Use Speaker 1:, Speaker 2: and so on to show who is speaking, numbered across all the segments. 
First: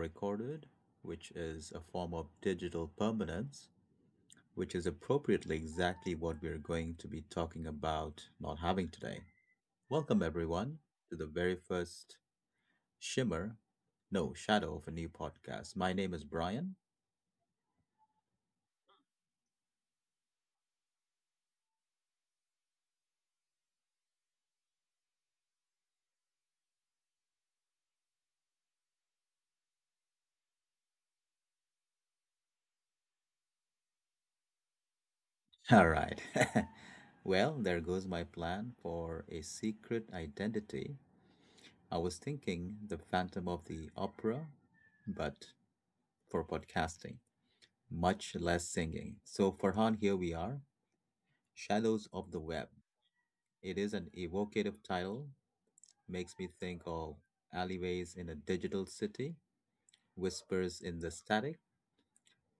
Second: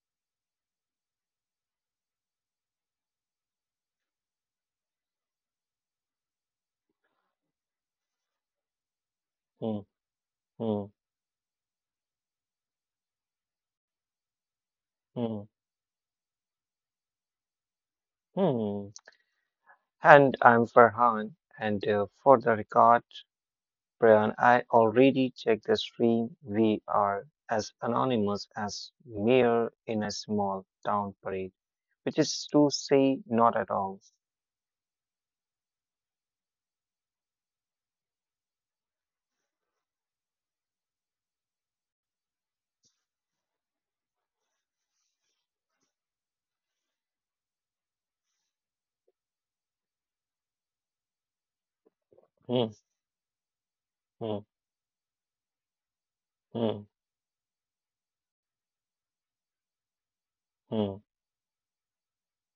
Speaker 1: recorded, which is a form of digital permanence, which is appropriately exactly what we're going to be talking about not having today.
Speaker 2: Mm,
Speaker 1: Welcome, everyone,
Speaker 2: mm,
Speaker 1: to the very first shimmer, no, shadow of a new
Speaker 2: mm,
Speaker 1: podcast. My name is Brian.
Speaker 2: mm. And I'm Farhan. And for the record, Brian, I already checked the stream. We are as anonymous as mere in a small town parade, which is to say, not at all.
Speaker 1: All right. Well, there goes my plan for a secret identity. I was thinking the Phantom of the Opera, but for podcasting. Much less singing. So, Farhan, here we are. Shadows of the Web.
Speaker 2: Mm,
Speaker 1: It is an
Speaker 2: mm,
Speaker 1: evocative title, makes me think
Speaker 2: mm,
Speaker 1: of alleyways in a digital city, whispers in
Speaker 2: mm,
Speaker 1: the static.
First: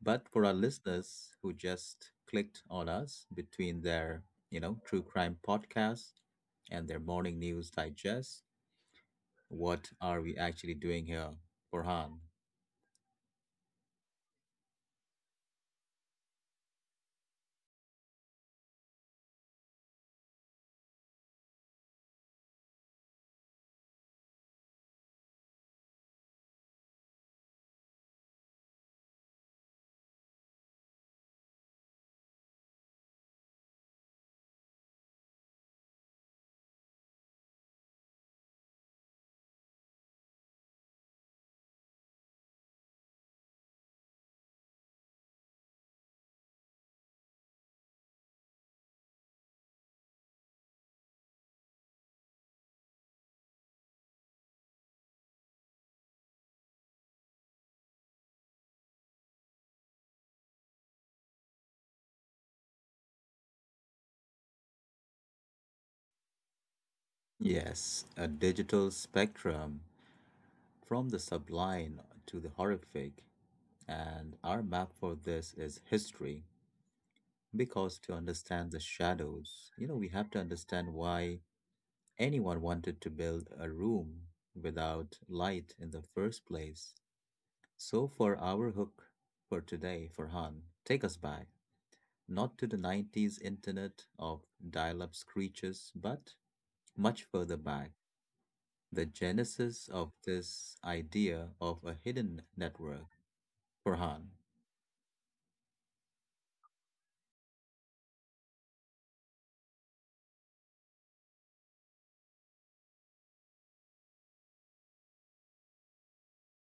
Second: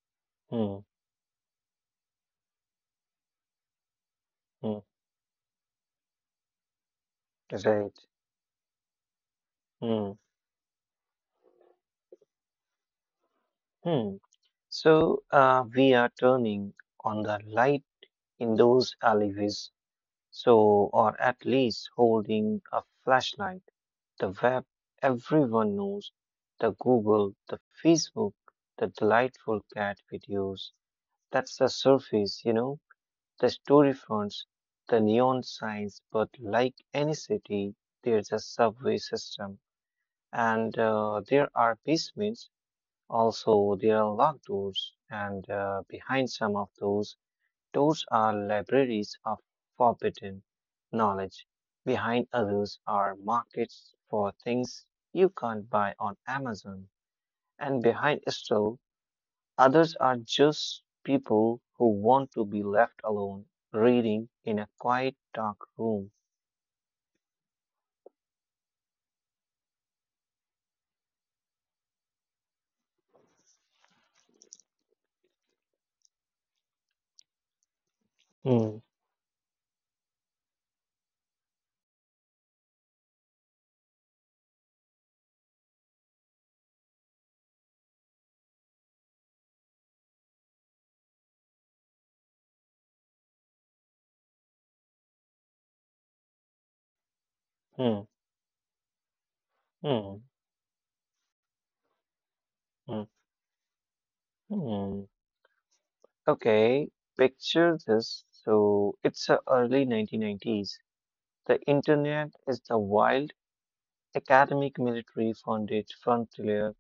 Speaker 1: But for our
Speaker 2: mm,
Speaker 1: listeners who just clicked on us between their,
Speaker 2: mm.
Speaker 1: true crime podcast and their morning news
Speaker 2: Right.
Speaker 1: digest, what
Speaker 2: Mm,
Speaker 1: are we actually doing here, Farhan?
Speaker 2: mm. So we are turning on the light in those alleyways. So, or at least holding a flashlight. The web, everyone knows. The Google, the Facebook, the delightful cat videos. That's the surface, the story fronts, the neon signs. But like any city, there's a subway system. And there are basements. Also, there are locked doors. And behind some of those are libraries of forbidden knowledge. Behind others are markets for things you can't buy on Amazon. And behind still, others are just people who want to be left alone reading in a quiet, dark room.
Speaker 1: Yes, a digital spectrum from the sublime to the horrific. And our map for this is history, because to understand
Speaker 2: Hmm,
Speaker 1: the shadows, we have to understand why anyone wanted to build a room without light in the first place. So, for our hook for today, Farhan, take us back, not to the '90s internet of dial up screeches, but much further back,
Speaker 2: hmm,
Speaker 1: the genesis of
Speaker 2: hmm,
Speaker 1: this idea of a hidden
Speaker 2: hmm,
Speaker 1: network. Farhan.
Speaker 2: hmm. Okay, picture this. So it's the early 1990s. The internet is the wild academic military funded frontier,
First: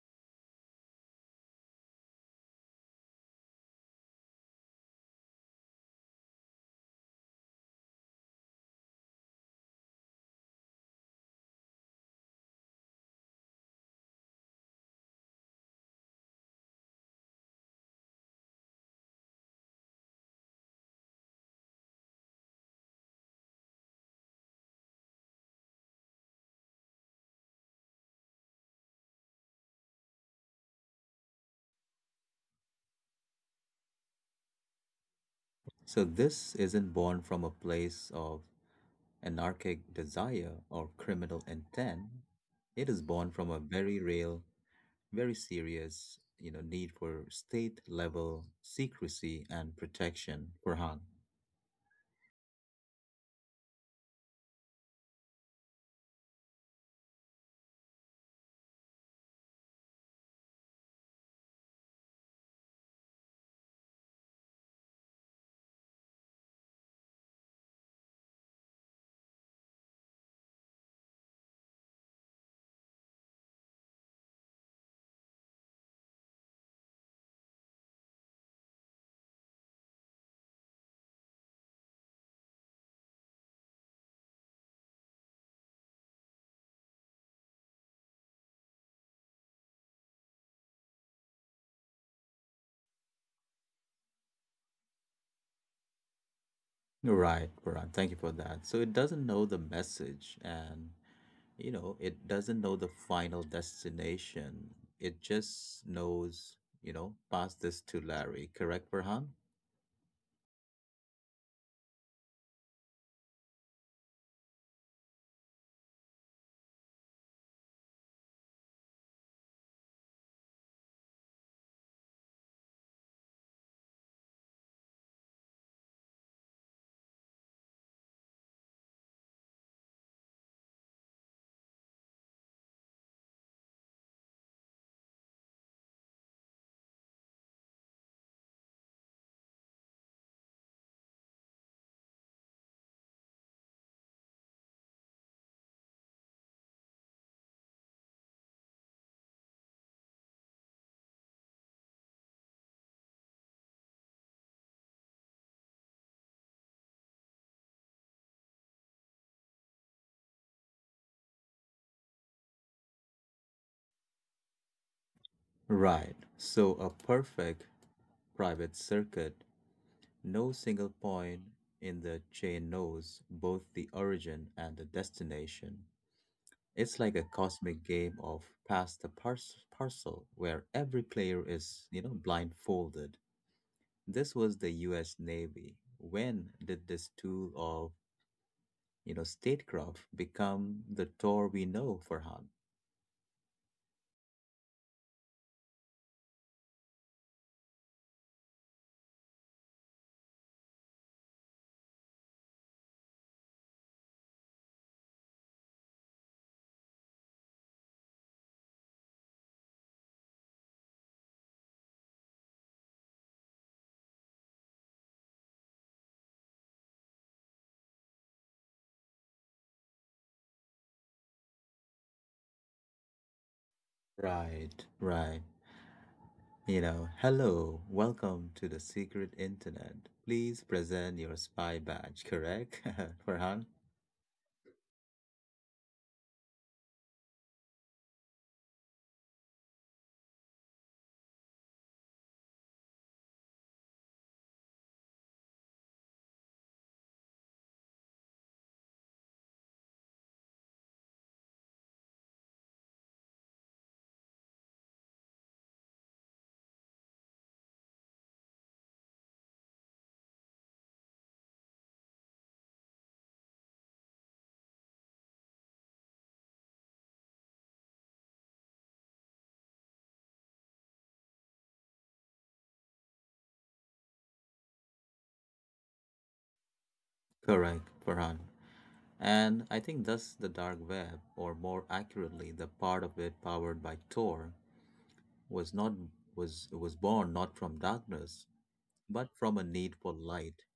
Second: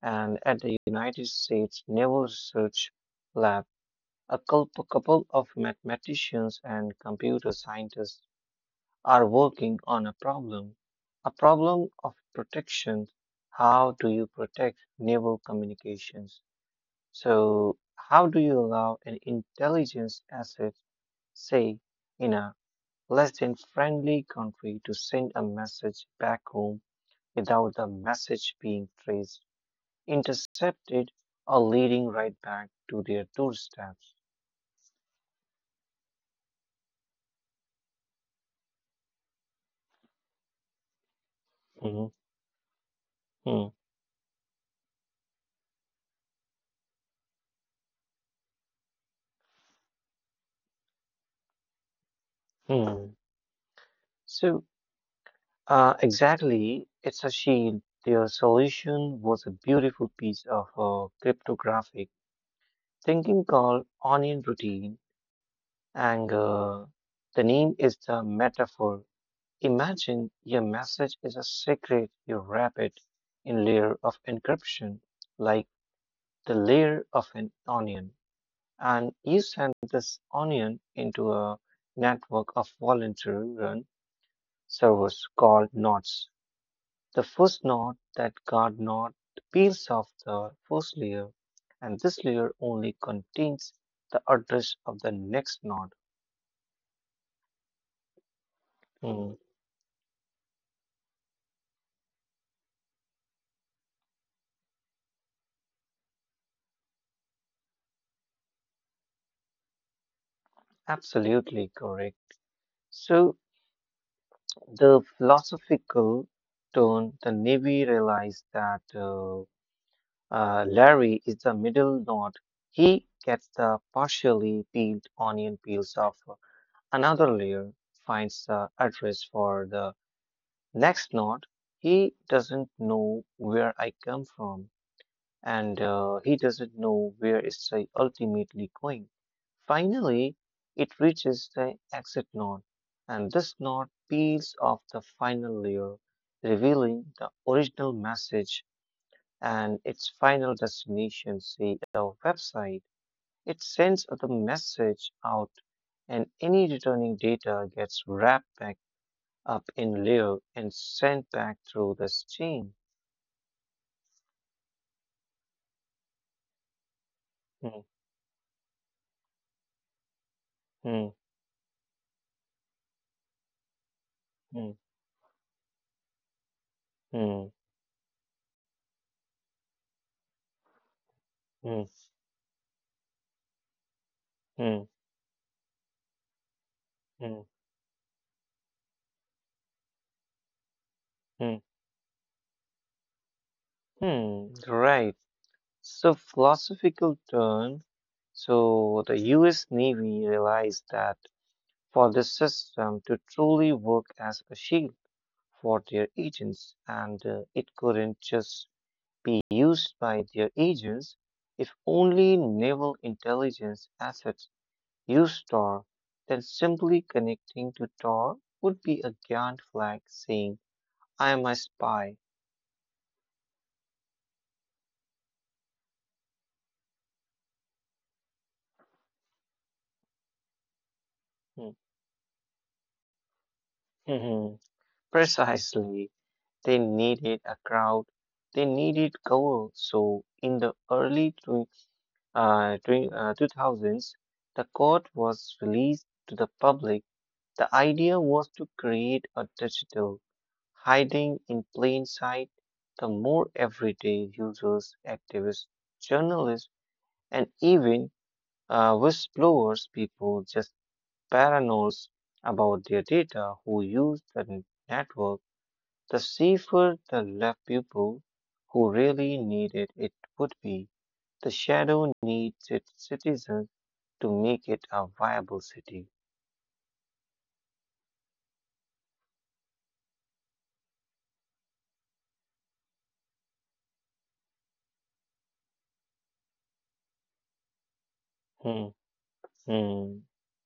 Speaker 2: and at the United States Naval Research Lab, a couple of mathematicians and computer scientists are working on a problem of protection. How do you protect naval communications? So, how do you allow an intelligence asset, say, in a less than friendly country to send a message back home without the message being traced, intercepted, or leading right back to their doorsteps?
Speaker 1: So this isn't born from a place of anarchic desire or criminal intent.
Speaker 2: Mhm,
Speaker 1: It is born from a
Speaker 2: mhm,
Speaker 1: very real, very serious, need for state level secrecy and protection, Farhan.
Speaker 2: mhm. So, exactly, it's a shield. Their solution was a beautiful piece of cryptographic thinking called onion routine, and the name is the metaphor. Imagine your message is a secret, you wrap it in layer of encryption, like the layer of an onion. And you send this onion into a network of volunteer-run servers called nodes. The first node, that guard node, peels off the first layer, and this layer only contains the address of the next node.
Speaker 1: Right, Farhan. Thank you for that. So it doesn't
Speaker 2: Hmm,
Speaker 1: know the message, and it doesn't know the final destination. It just knows, pass this to Larry, correct, Farhan?
Speaker 2: absolutely correct. So the philosophical turn, the Navy realized that. Larry is the middle node. He gets the partially peeled onion peels off another layer, finds the address for the next node. He doesn't know where I come from, and he doesn't know where it's ultimately going. Finally, it reaches the exit node, and this node peels off the final layer, revealing the original message and its final destination, say the website. It sends the message out, and any returning data gets wrapped back up in layer and sent back through the stream.
Speaker 1: Right. So a perfect
Speaker 2: Hmm,
Speaker 1: private circuit. No single
Speaker 2: hmm,
Speaker 1: point in the chain knows both the origin
Speaker 2: hmm,
Speaker 1: and the destination. It's like a cosmic game of parcel where every player
Speaker 2: hmm,
Speaker 1: is, blindfolded. This was
Speaker 2: hmm,
Speaker 1: the
Speaker 2: hmm,
Speaker 1: US Navy. When did this
Speaker 2: hmm,
Speaker 1: tool of, statecraft become the Tor
Speaker 2: hmm,
Speaker 1: we know, Farhan?
Speaker 2: hmm. Right. So, philosophical turn. So, the US Navy realized that for the system to truly work as a shield, for their agents, and it couldn't just be used by their agents. If only naval intelligence assets used Tor, then simply connecting to Tor would be a giant flag saying, I am a spy.
Speaker 1: Right, right. You know, hello, welcome to the secret internet. Please present your
Speaker 2: Hmm.
Speaker 1: spy badge, correct? Farhan?
Speaker 2: Precisely. They needed a crowd. They needed cover. So in the early 2000s, the court was released to the public. The idea was to create a digital hiding in plain sight. The more everyday users, activists, journalists, and even whistleblowers, people just paranoid about their data who use the network, the safer the left people who really needed it would be. The shadow needs its citizens to make it a viable city.
Speaker 1: Correct, Farhan. And I think thus the dark web, or more accurately, the part of it powered by Tor, was not was born not from darkness,
Speaker 2: Hmm,
Speaker 1: but from a need for
Speaker 2: hmm,
Speaker 1: light,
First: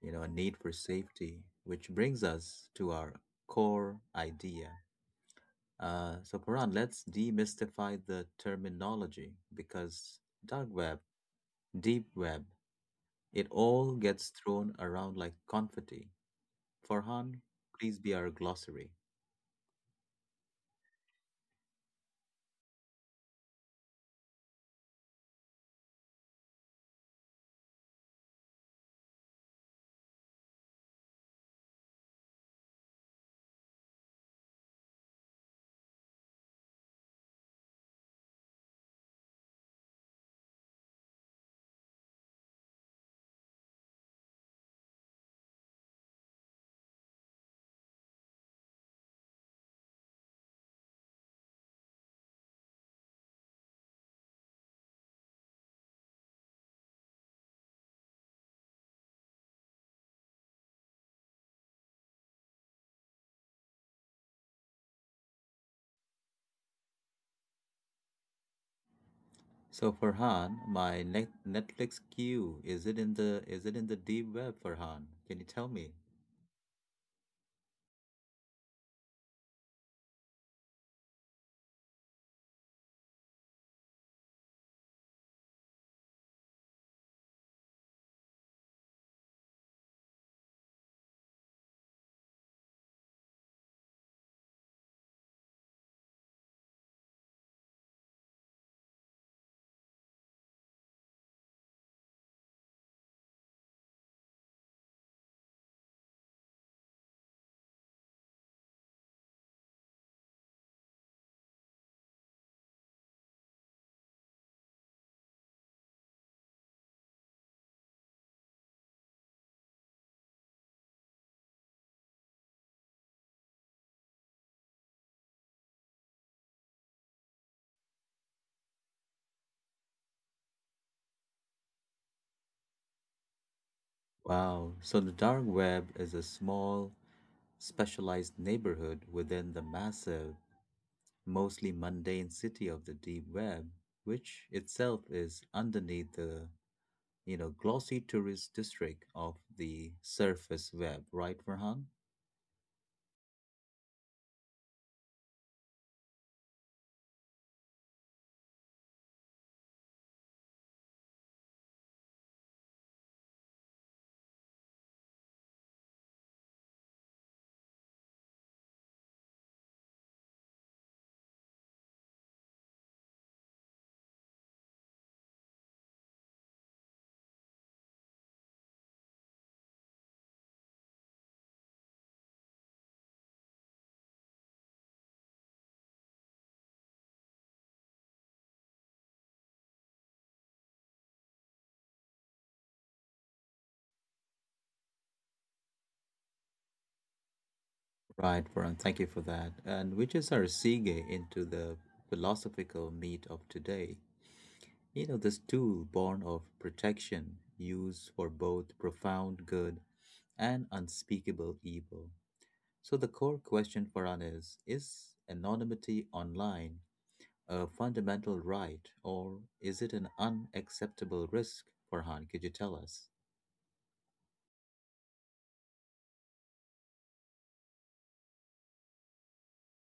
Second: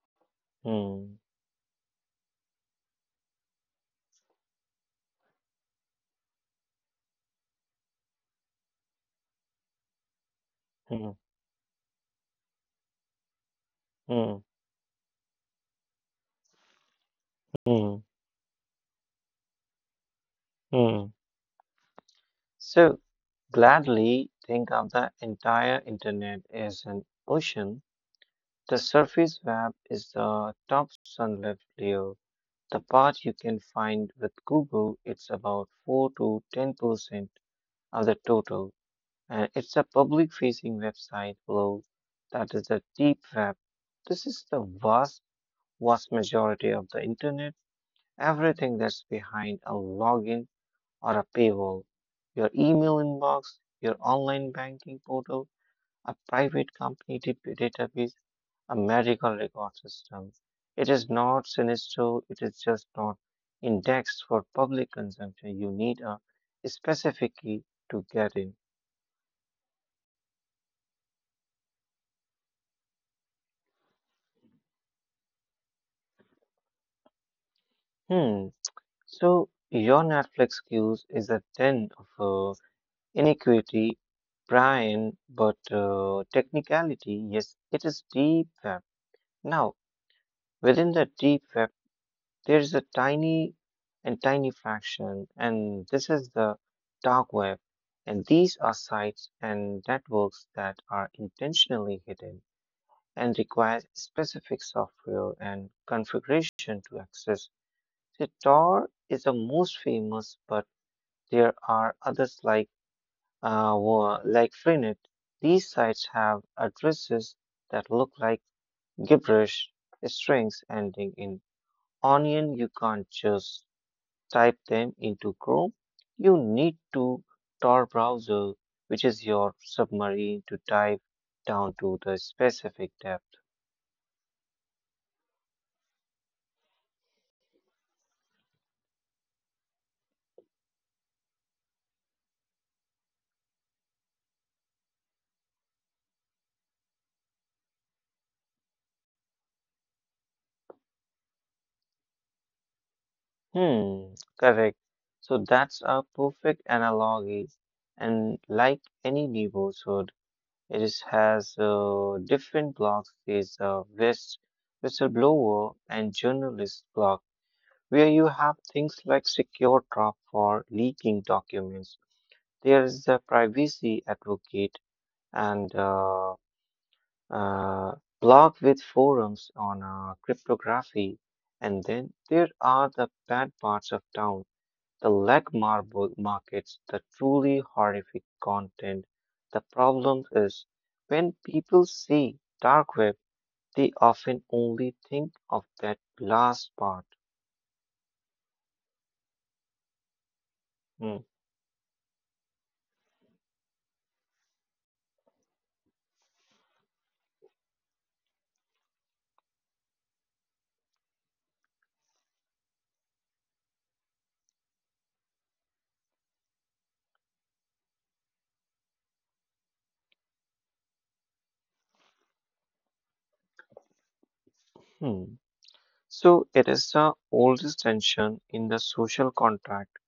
Speaker 1: a need for
Speaker 2: hmm,
Speaker 1: safety, which brings us to our core idea. So Farhan, let's demystify the terminology because dark web,
Speaker 2: hmm,
Speaker 1: deep web, it all gets
Speaker 2: hmm.
Speaker 1: thrown around like confetti. Farhan,
Speaker 2: Mm,
Speaker 1: please be our glossary.
Speaker 2: mm. So gladly think of the entire internet as an ocean. The surface web is the top sunlit layer. The part you can find with Google, it's about 4 to 10% of the total. And it's a public facing website below. That is the deep web. This is the vast, vast majority of the internet. Everything that's behind a login or a paywall, your email inbox, your online banking portal, a private company database, a medical record system. It is not sinister, it is just not indexed for public consumption. You need a specific key to get in.
Speaker 1: So Farhan, my Netflix queue, is it in the is it in the deep web, Farhan? Can you tell me?
Speaker 2: Hmm. So your Netflix queues is a den of inequity, Brian, but technicality, yes, it is deep web. Now, within the deep web, there's a tiny and tiny fraction, and this is the dark web. And these are sites and networks that are intentionally hidden and require specific software and configuration to access. So Tor is the most famous, but there are others like like Freenet. These sites have addresses that look like gibberish strings ending in onion. You can't just type them into Chrome, you need to Tor browser, which is your submarine, to dive down to the specific depth.
Speaker 1: Wow. So the dark web is a small, specialized neighborhood within the massive, mostly mundane city of the deep web, which itself is underneath the, glossy tourist district of the surface web, right, Farhan?
Speaker 2: Hmm, correct. So that's a perfect analogy, and like any neighborhood, has different blocks. There's a whistleblower and journalist block, where you have things like secure drop for leaking documents. There is the privacy advocate and uh, blog with forums on cryptography. And then there are the bad parts of town, the leg marble markets, the truly horrific content. The problem is when people see dark web, they often only think of that last part.
Speaker 1: Right, Varun, thank you for that. And which is our
Speaker 2: Hmm.
Speaker 1: segue into the philosophical meat of today. You know, this tool, born of protection, used for both profound good and unspeakable evil. So, the core question for us is: is anonymity online a fundamental right, or is it an unacceptable risk? Farhan, could you tell us?
Speaker 2: Hmm. So it is the oldest tension in the social contract.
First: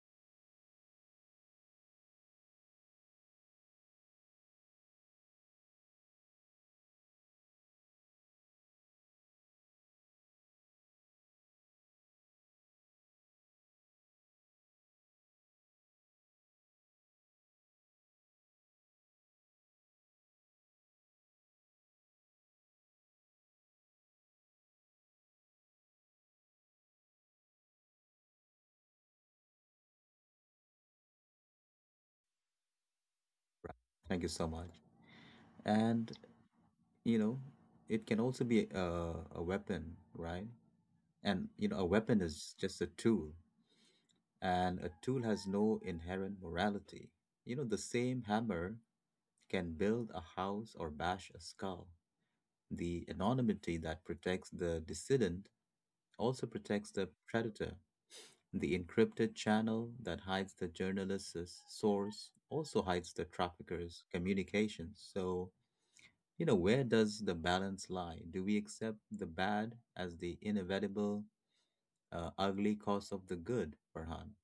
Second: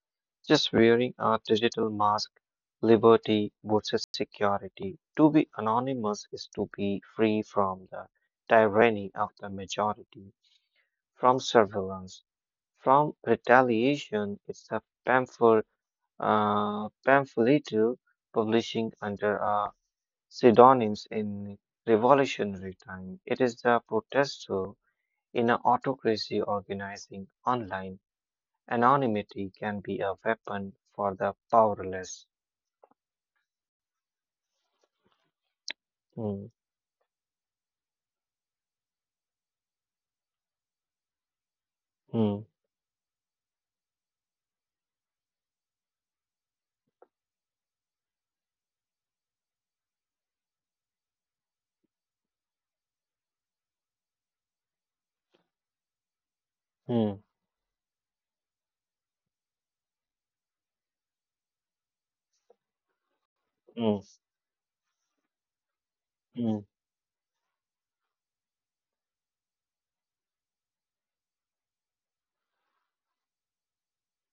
Speaker 2: Just wearing a digital mask, liberty versus security. To be anonymous is to be free from the tyranny of the majority, from surveillance, from retaliation. It's a pamphleteer publishing under pseudonyms in revolutionary time. It is the protester in an autocracy organizing online. Anonymity can be a weapon for the powerless.
Speaker 1: Thank you so much. And,
Speaker 2: Mm,
Speaker 1: you know, it can also be a, weapon, right? And, a weapon
Speaker 2: mm,
Speaker 1: is just a tool, and a tool has no inherent morality. You know, the same hammer can build a house or bash a skull. The anonymity that protects the dissident also protects the
Speaker 2: mm,
Speaker 1: predator. The encrypted channel that hides the journalist's source also hides the trafficker's
Speaker 2: mm,
Speaker 1: communications. So,
Speaker 2: mm.
Speaker 1: where does the balance lie? Do we accept the bad as the inevitable, ugly cost of the good, Farhan?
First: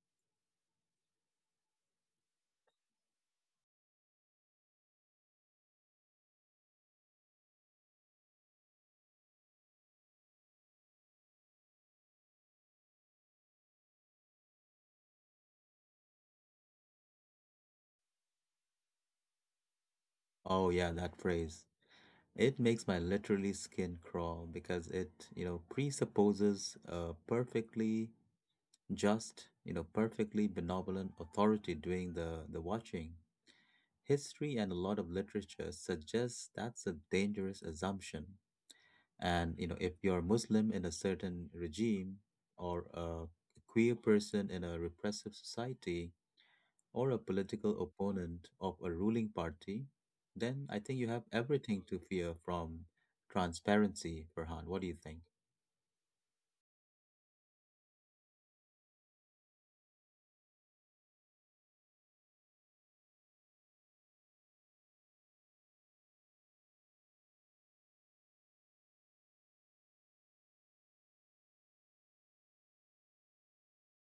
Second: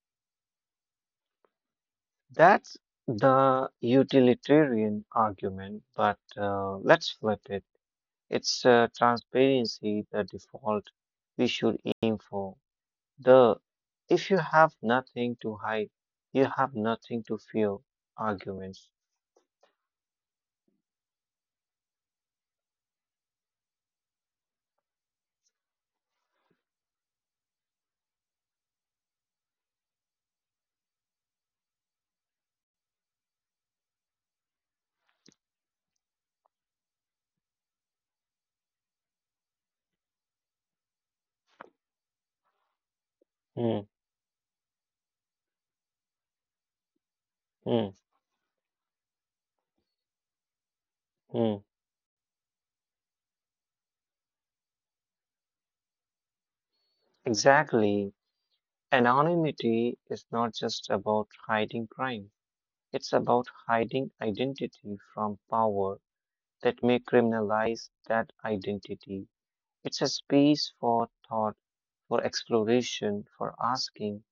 Speaker 2: That's the utilitarian argument, but let's flip it. It's transparency, the default we should aim for. The if you have nothing to hide, you have nothing to fear arguments.
Speaker 1: Oh, yeah, that phrase. It makes my literally skin crawl because it, presupposes a perfectly just, perfectly benevolent authority doing the watching. History and a lot of literature suggests that's a dangerous assumption. And, if you're Muslim in a certain regime or a
Speaker 2: Mm,
Speaker 1: queer person in a repressive society, or a
Speaker 2: mm,
Speaker 1: political opponent of a ruling party, then I think you have
Speaker 2: mm.
Speaker 1: everything to fear from transparency, Farhan. What do you think?
Speaker 2: Exactly. Anonymity is not just about hiding crime. It's about hiding identity from power that may criminalize that identity. It's a space for thought, for exploration, for asking,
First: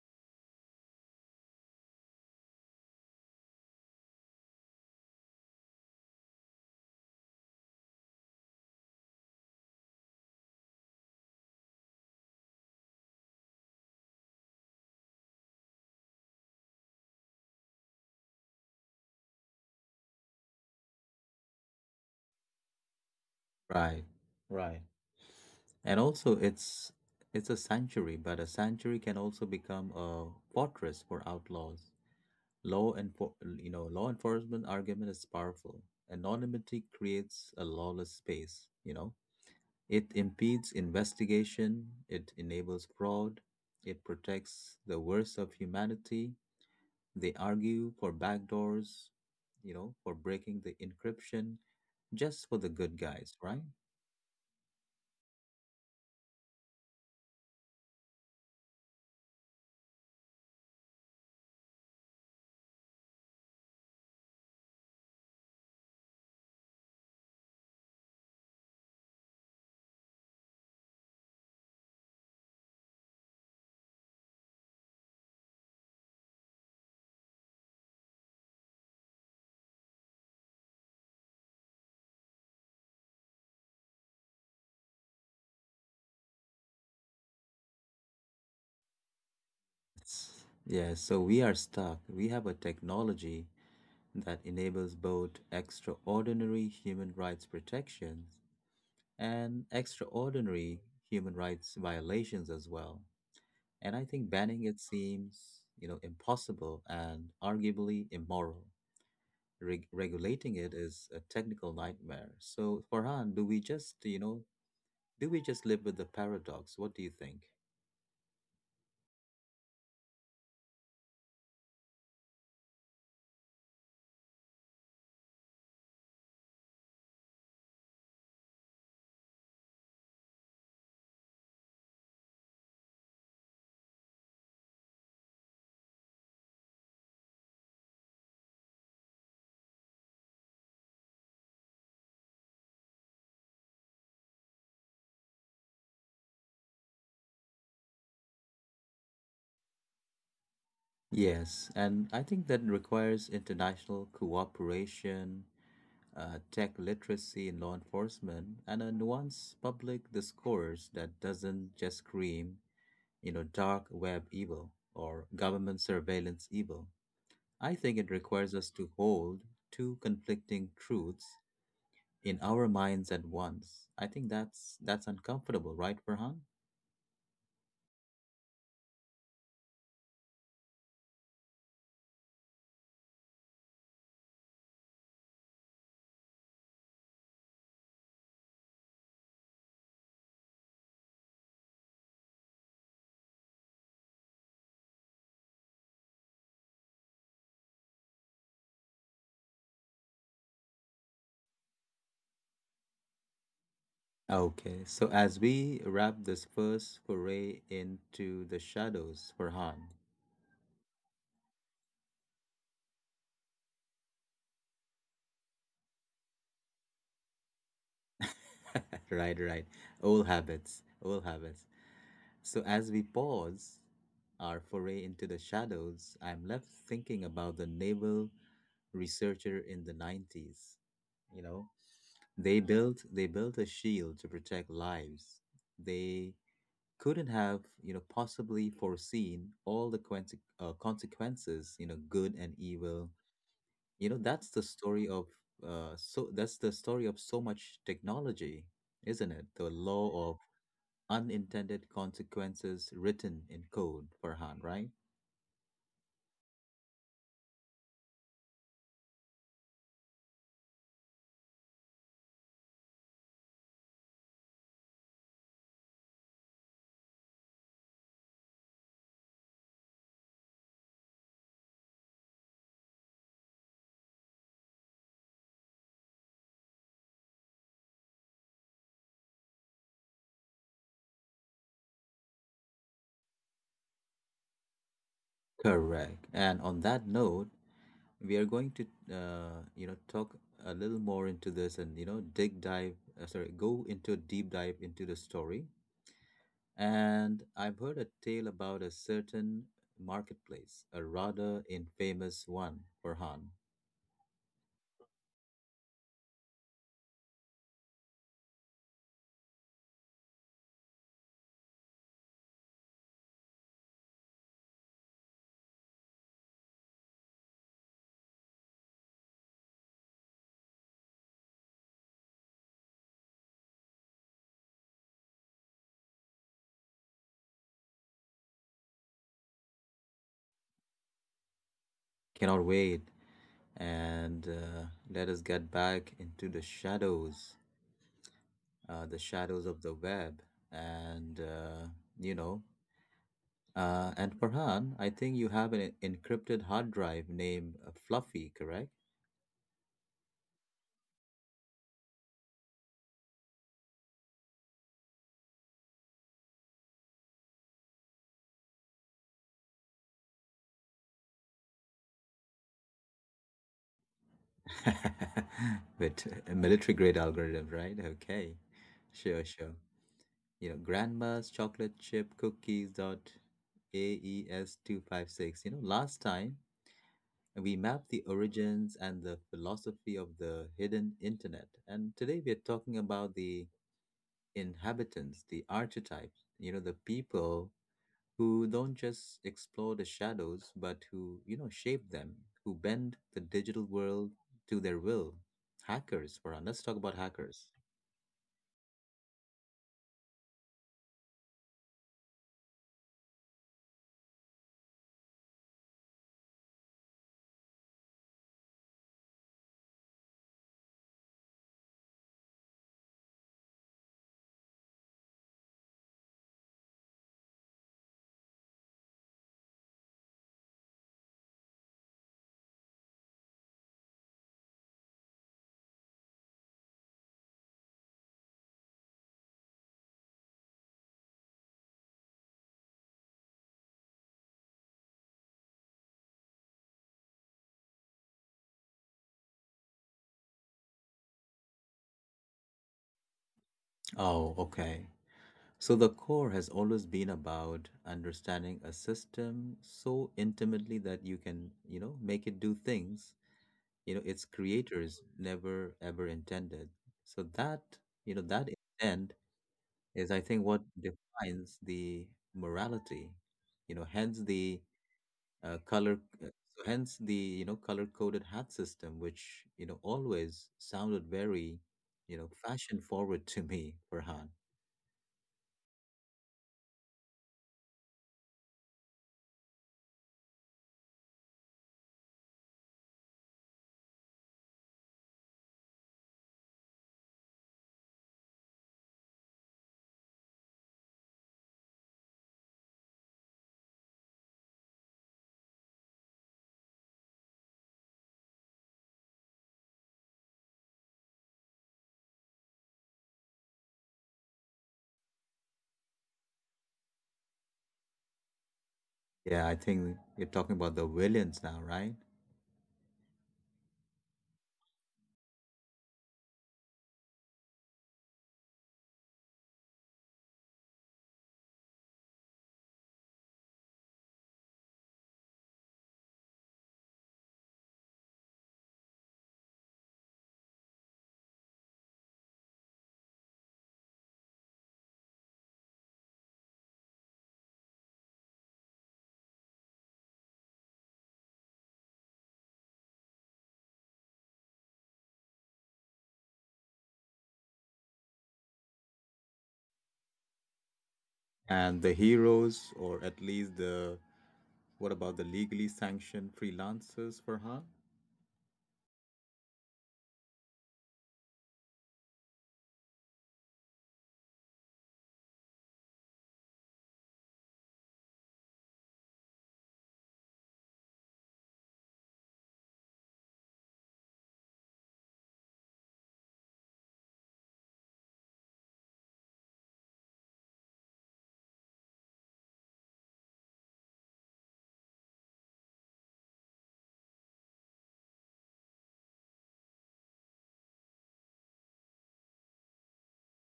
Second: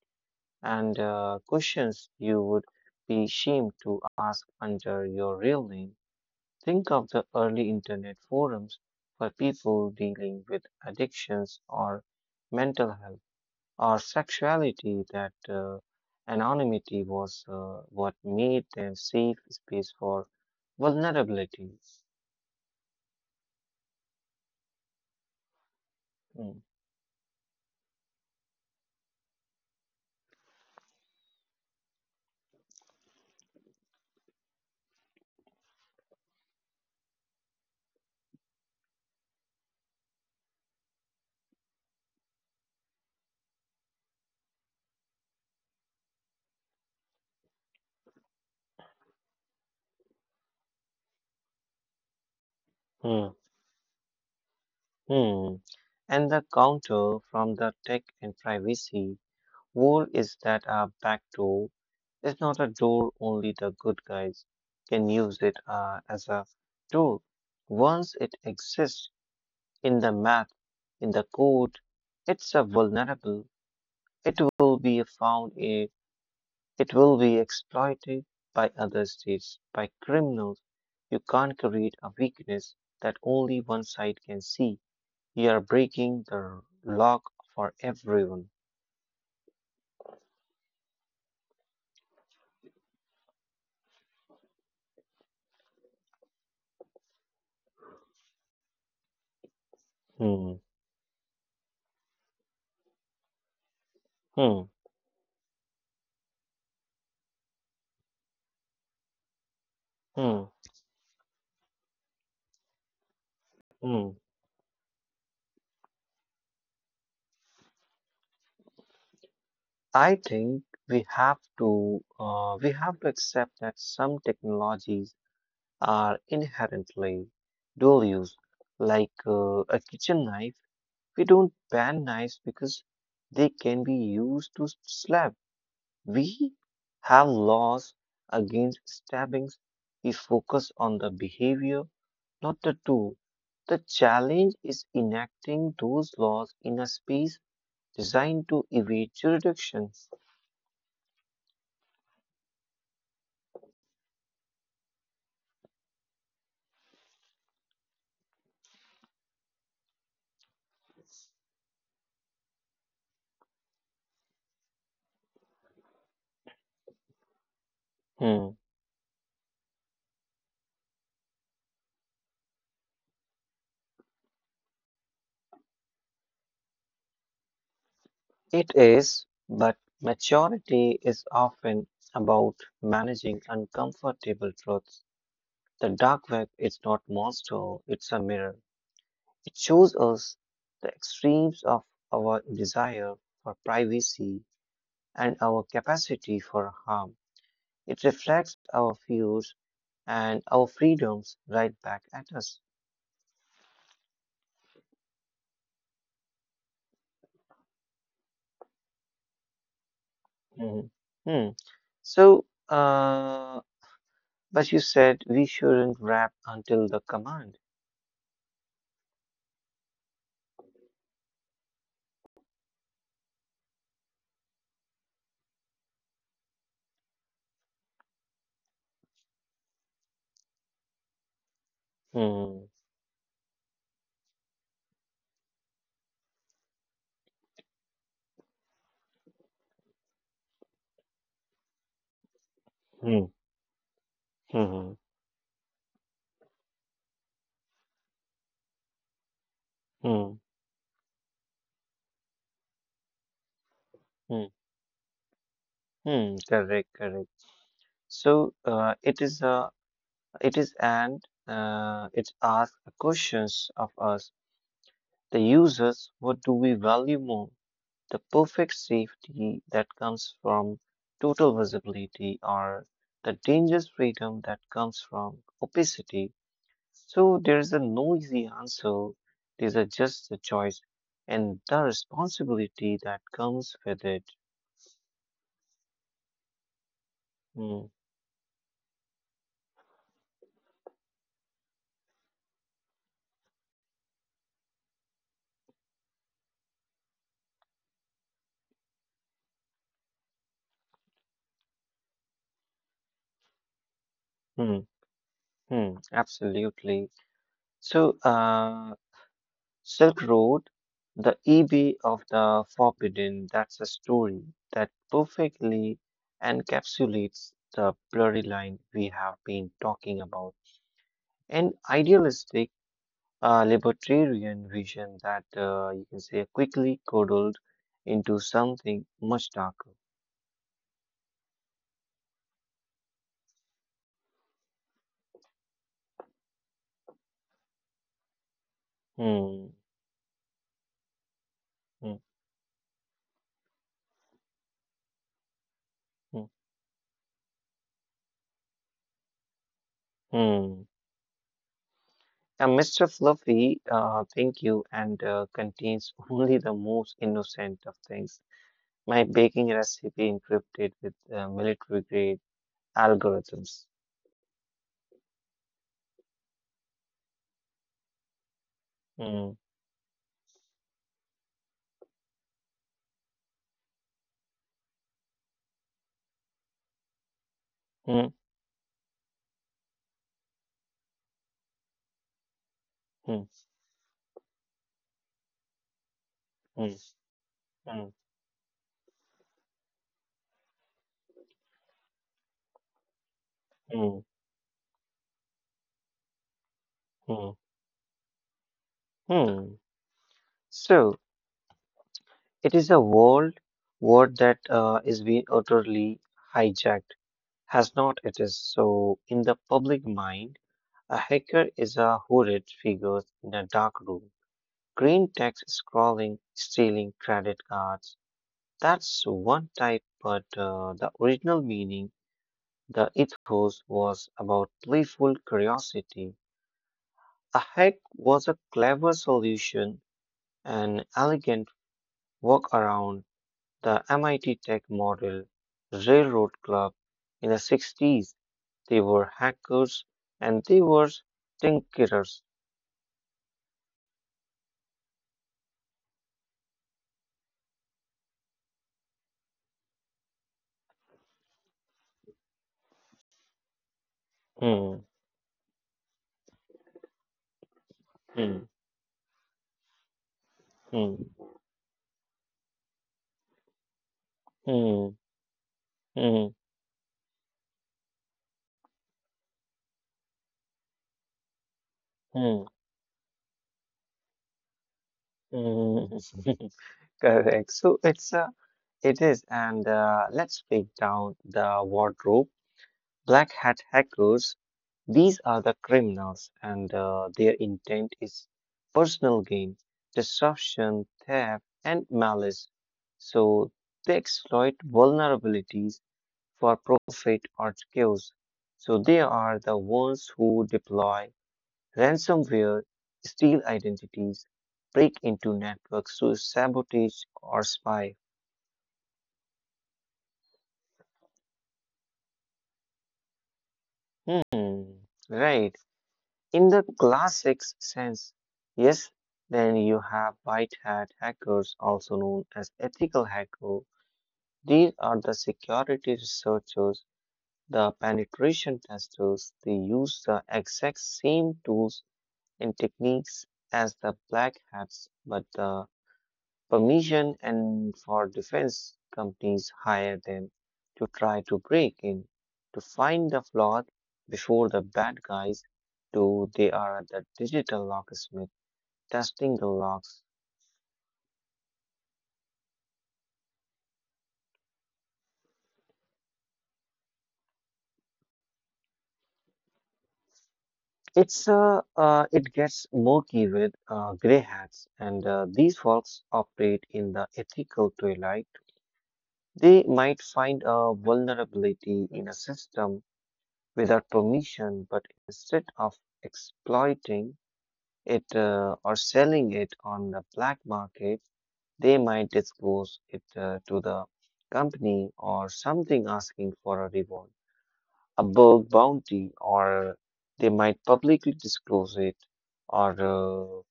Speaker 2: and questions you would be ashamed to ask under your real name. Think of the early internet forums for people dealing with addictions or mental health or sexuality that anonymity was what made them safe space for vulnerability.
Speaker 1: Right, right. And also
Speaker 2: Mm,
Speaker 1: it's a sanctuary, but a sanctuary can also become a fortress for outlaws. Law and law enforcement argument is powerful. Anonymity creates a lawless space, you know. It impedes investigation, it enables fraud, it protects the worst of humanity. They argue for backdoors, for breaking the encryption just for the good guys,
Speaker 2: mm,
Speaker 1: right?
Speaker 2: mm. And the counter from the tech and privacy world is that our back door is not a door only the good guys can use it as a door. Once it exists in the map, in the code, it's a vulnerable. It will be found in. It will be exploited by other states, by criminals. You can't create a weakness that only one side can see. You are breaking the lock for everyone.
Speaker 1: Yeah, so we are stuck. We have a technology that enables both extraordinary human rights protections and
Speaker 2: Hmm,
Speaker 1: extraordinary human rights violations as well. And I think banning
Speaker 2: hmm,
Speaker 1: it seems, impossible and arguably immoral.
Speaker 2: hmm,
Speaker 1: Regulating it is a technical nightmare. So, Farhan, do we just,
Speaker 2: hmm.
Speaker 1: do we just live with the paradox? What do you think?
Speaker 2: I think we have to accept that some technologies are inherently dual use, like a kitchen knife. We don't ban knives because they can be used to slap. We have laws against stabbings. We focus on the behavior, not the tool. The challenge is enacting those laws in a space designed to evade jurisdiction.
Speaker 1: Yes, and I think that requires international cooperation, tech literacy in law enforcement, and a nuanced public discourse that doesn't just scream, dark web evil or government surveillance evil. I think it requires
Speaker 2: Hmm.
Speaker 1: us to hold two conflicting truths in our minds at once. I think that's uncomfortable, right, Farhan?
Speaker 2: It is, but maturity is often about managing uncomfortable truths. The dark web is not monster, it's a mirror. It shows us the extremes of our desire for privacy and our capacity for harm. It reflects our views and our freedoms right back at us.
Speaker 1: Okay, so as we wrap this first foray into the shadows for Han,
Speaker 2: Mhm. Hmm. So, but you said we shouldn't rap until the command.
Speaker 1: right, right, old habits, old habits. So as we pause our foray into the shadows, I'm left thinking about the naval researcher in the '90s. You know,
Speaker 2: Hmm.
Speaker 1: they built a shield to protect lives. They couldn't have, possibly foreseen all the consequences, good and evil.
Speaker 2: Hmm.
Speaker 1: You know,
Speaker 2: Hmm.
Speaker 1: that's the story of so much technology, isn't it? The law of
Speaker 2: Hmm.
Speaker 1: unintended consequences written in code,
Speaker 2: Hmm.
Speaker 1: Farhan, right?
Speaker 2: Hmm. Correct. Correct. So, it is and it asks questions of us, the users. What do we value more? The perfect safety that comes from total visibility or the dangerous freedom that comes from opacity. So there is a no easy answer. There's a just a choice and the responsibility that comes with it.
Speaker 1: Correct. And on that note,
Speaker 2: Hmm,
Speaker 1: we are going to talk a little more into this, and dig dive sorry go into a deep dive into the story. And I've heard a tale about a certain marketplace, a rather infamous one, Farhan.
Speaker 2: hmm, hmm, absolutely. So, Silk Road, the E.B. of the Forbidden, that's a story that perfectly encapsulates the blurry line we have been talking about. An idealistic libertarian vision that you can say quickly curdled into something much darker.
Speaker 1: Cannot wait. And let us get back into the shadows
Speaker 2: Hmm,
Speaker 1: of the web, and
Speaker 2: hmm,
Speaker 1: you know, and Farhan, I think you have an
Speaker 2: hmm,
Speaker 1: encrypted hard drive named Fluffy, correct?
Speaker 2: hmm. Now, Mr. Fluffy, thank you, and contains only the most innocent of things. My baking recipe encrypted with military grade algorithms.
Speaker 1: With a military grade algorithm, right? Okay, sure,
Speaker 2: Mm,
Speaker 1: sure. You know, grandma's chocolate chip cookies dot AES 256. You know, last time we map the
Speaker 2: mm,
Speaker 1: origins and the philosophy of the hidden internet. And today we are talking about
Speaker 2: mm,
Speaker 1: the inhabitants, the archetypes, the
Speaker 2: mm,
Speaker 1: people
Speaker 2: mm,
Speaker 1: who don't just explore the shadows, but who, shape them, who bend the digital
Speaker 2: mm,
Speaker 1: world to their will. Hackers, Farhan. Let's talk about
Speaker 2: mm,
Speaker 1: hackers.
Speaker 2: mm. So, it is a world word that is being utterly hijacked. Has not it is. So, in the public mind, a hacker is a horrid figure in a dark room. Green text scrolling, stealing credit cards. That's one type, but the original meaning. The ethos was about playful curiosity. A hack was a clever solution, an elegant workaround. The MIT Tech Model Railroad Club in the 60s. They were hackers and they were tinkerers.
Speaker 1: Oh, okay. So the core has always been about understanding a system so intimately that you can, make it do things its
Speaker 2: Hmm,
Speaker 1: creators never ever intended, so that you know
Speaker 2: hmm,
Speaker 1: that intent is, I think, what
Speaker 2: hmm,
Speaker 1: defines the morality. You know, hence the
Speaker 2: hmm,
Speaker 1: color
Speaker 2: hmm,
Speaker 1: uh, so hence the, color coded hat system, which always sounded very,
Speaker 2: hmm, hmm.
Speaker 1: fashion forward to me, Farhan.
Speaker 2: Correct. So it is. And let's break down the wardrobe. Black hat hackers. These are the criminals, and their intent is personal gain, destruction, theft, and malice. So they exploit vulnerabilities for profit or chaos. So they are the ones who deploy ransomware, steal identities, break into networks to sabotage or spy.
Speaker 1: Yeah, I think you're talking about the villains now, right?
Speaker 2: Hmm, right. In the classic sense, yes. Then you have white hat hackers, also known as ethical hackers. These are the security researchers, the penetration testers. They use the exact same tools and techniques as the black hats, but the permission and for defense companies hire them to try to break in, to find the flaws before the bad guys do. They are the digital locksmith testing the locks.
Speaker 1: And the heroes, or at least the what about the legally sanctioned freelancers, Farhan?
Speaker 2: It's it gets murky with gray hats, and these folks operate in the ethical twilight. They might find a vulnerability in a system without permission, but instead of exploiting it or selling it on the black market, they might disclose it to the company or something asking for a reward, a bug bounty, or they might publicly disclose it, or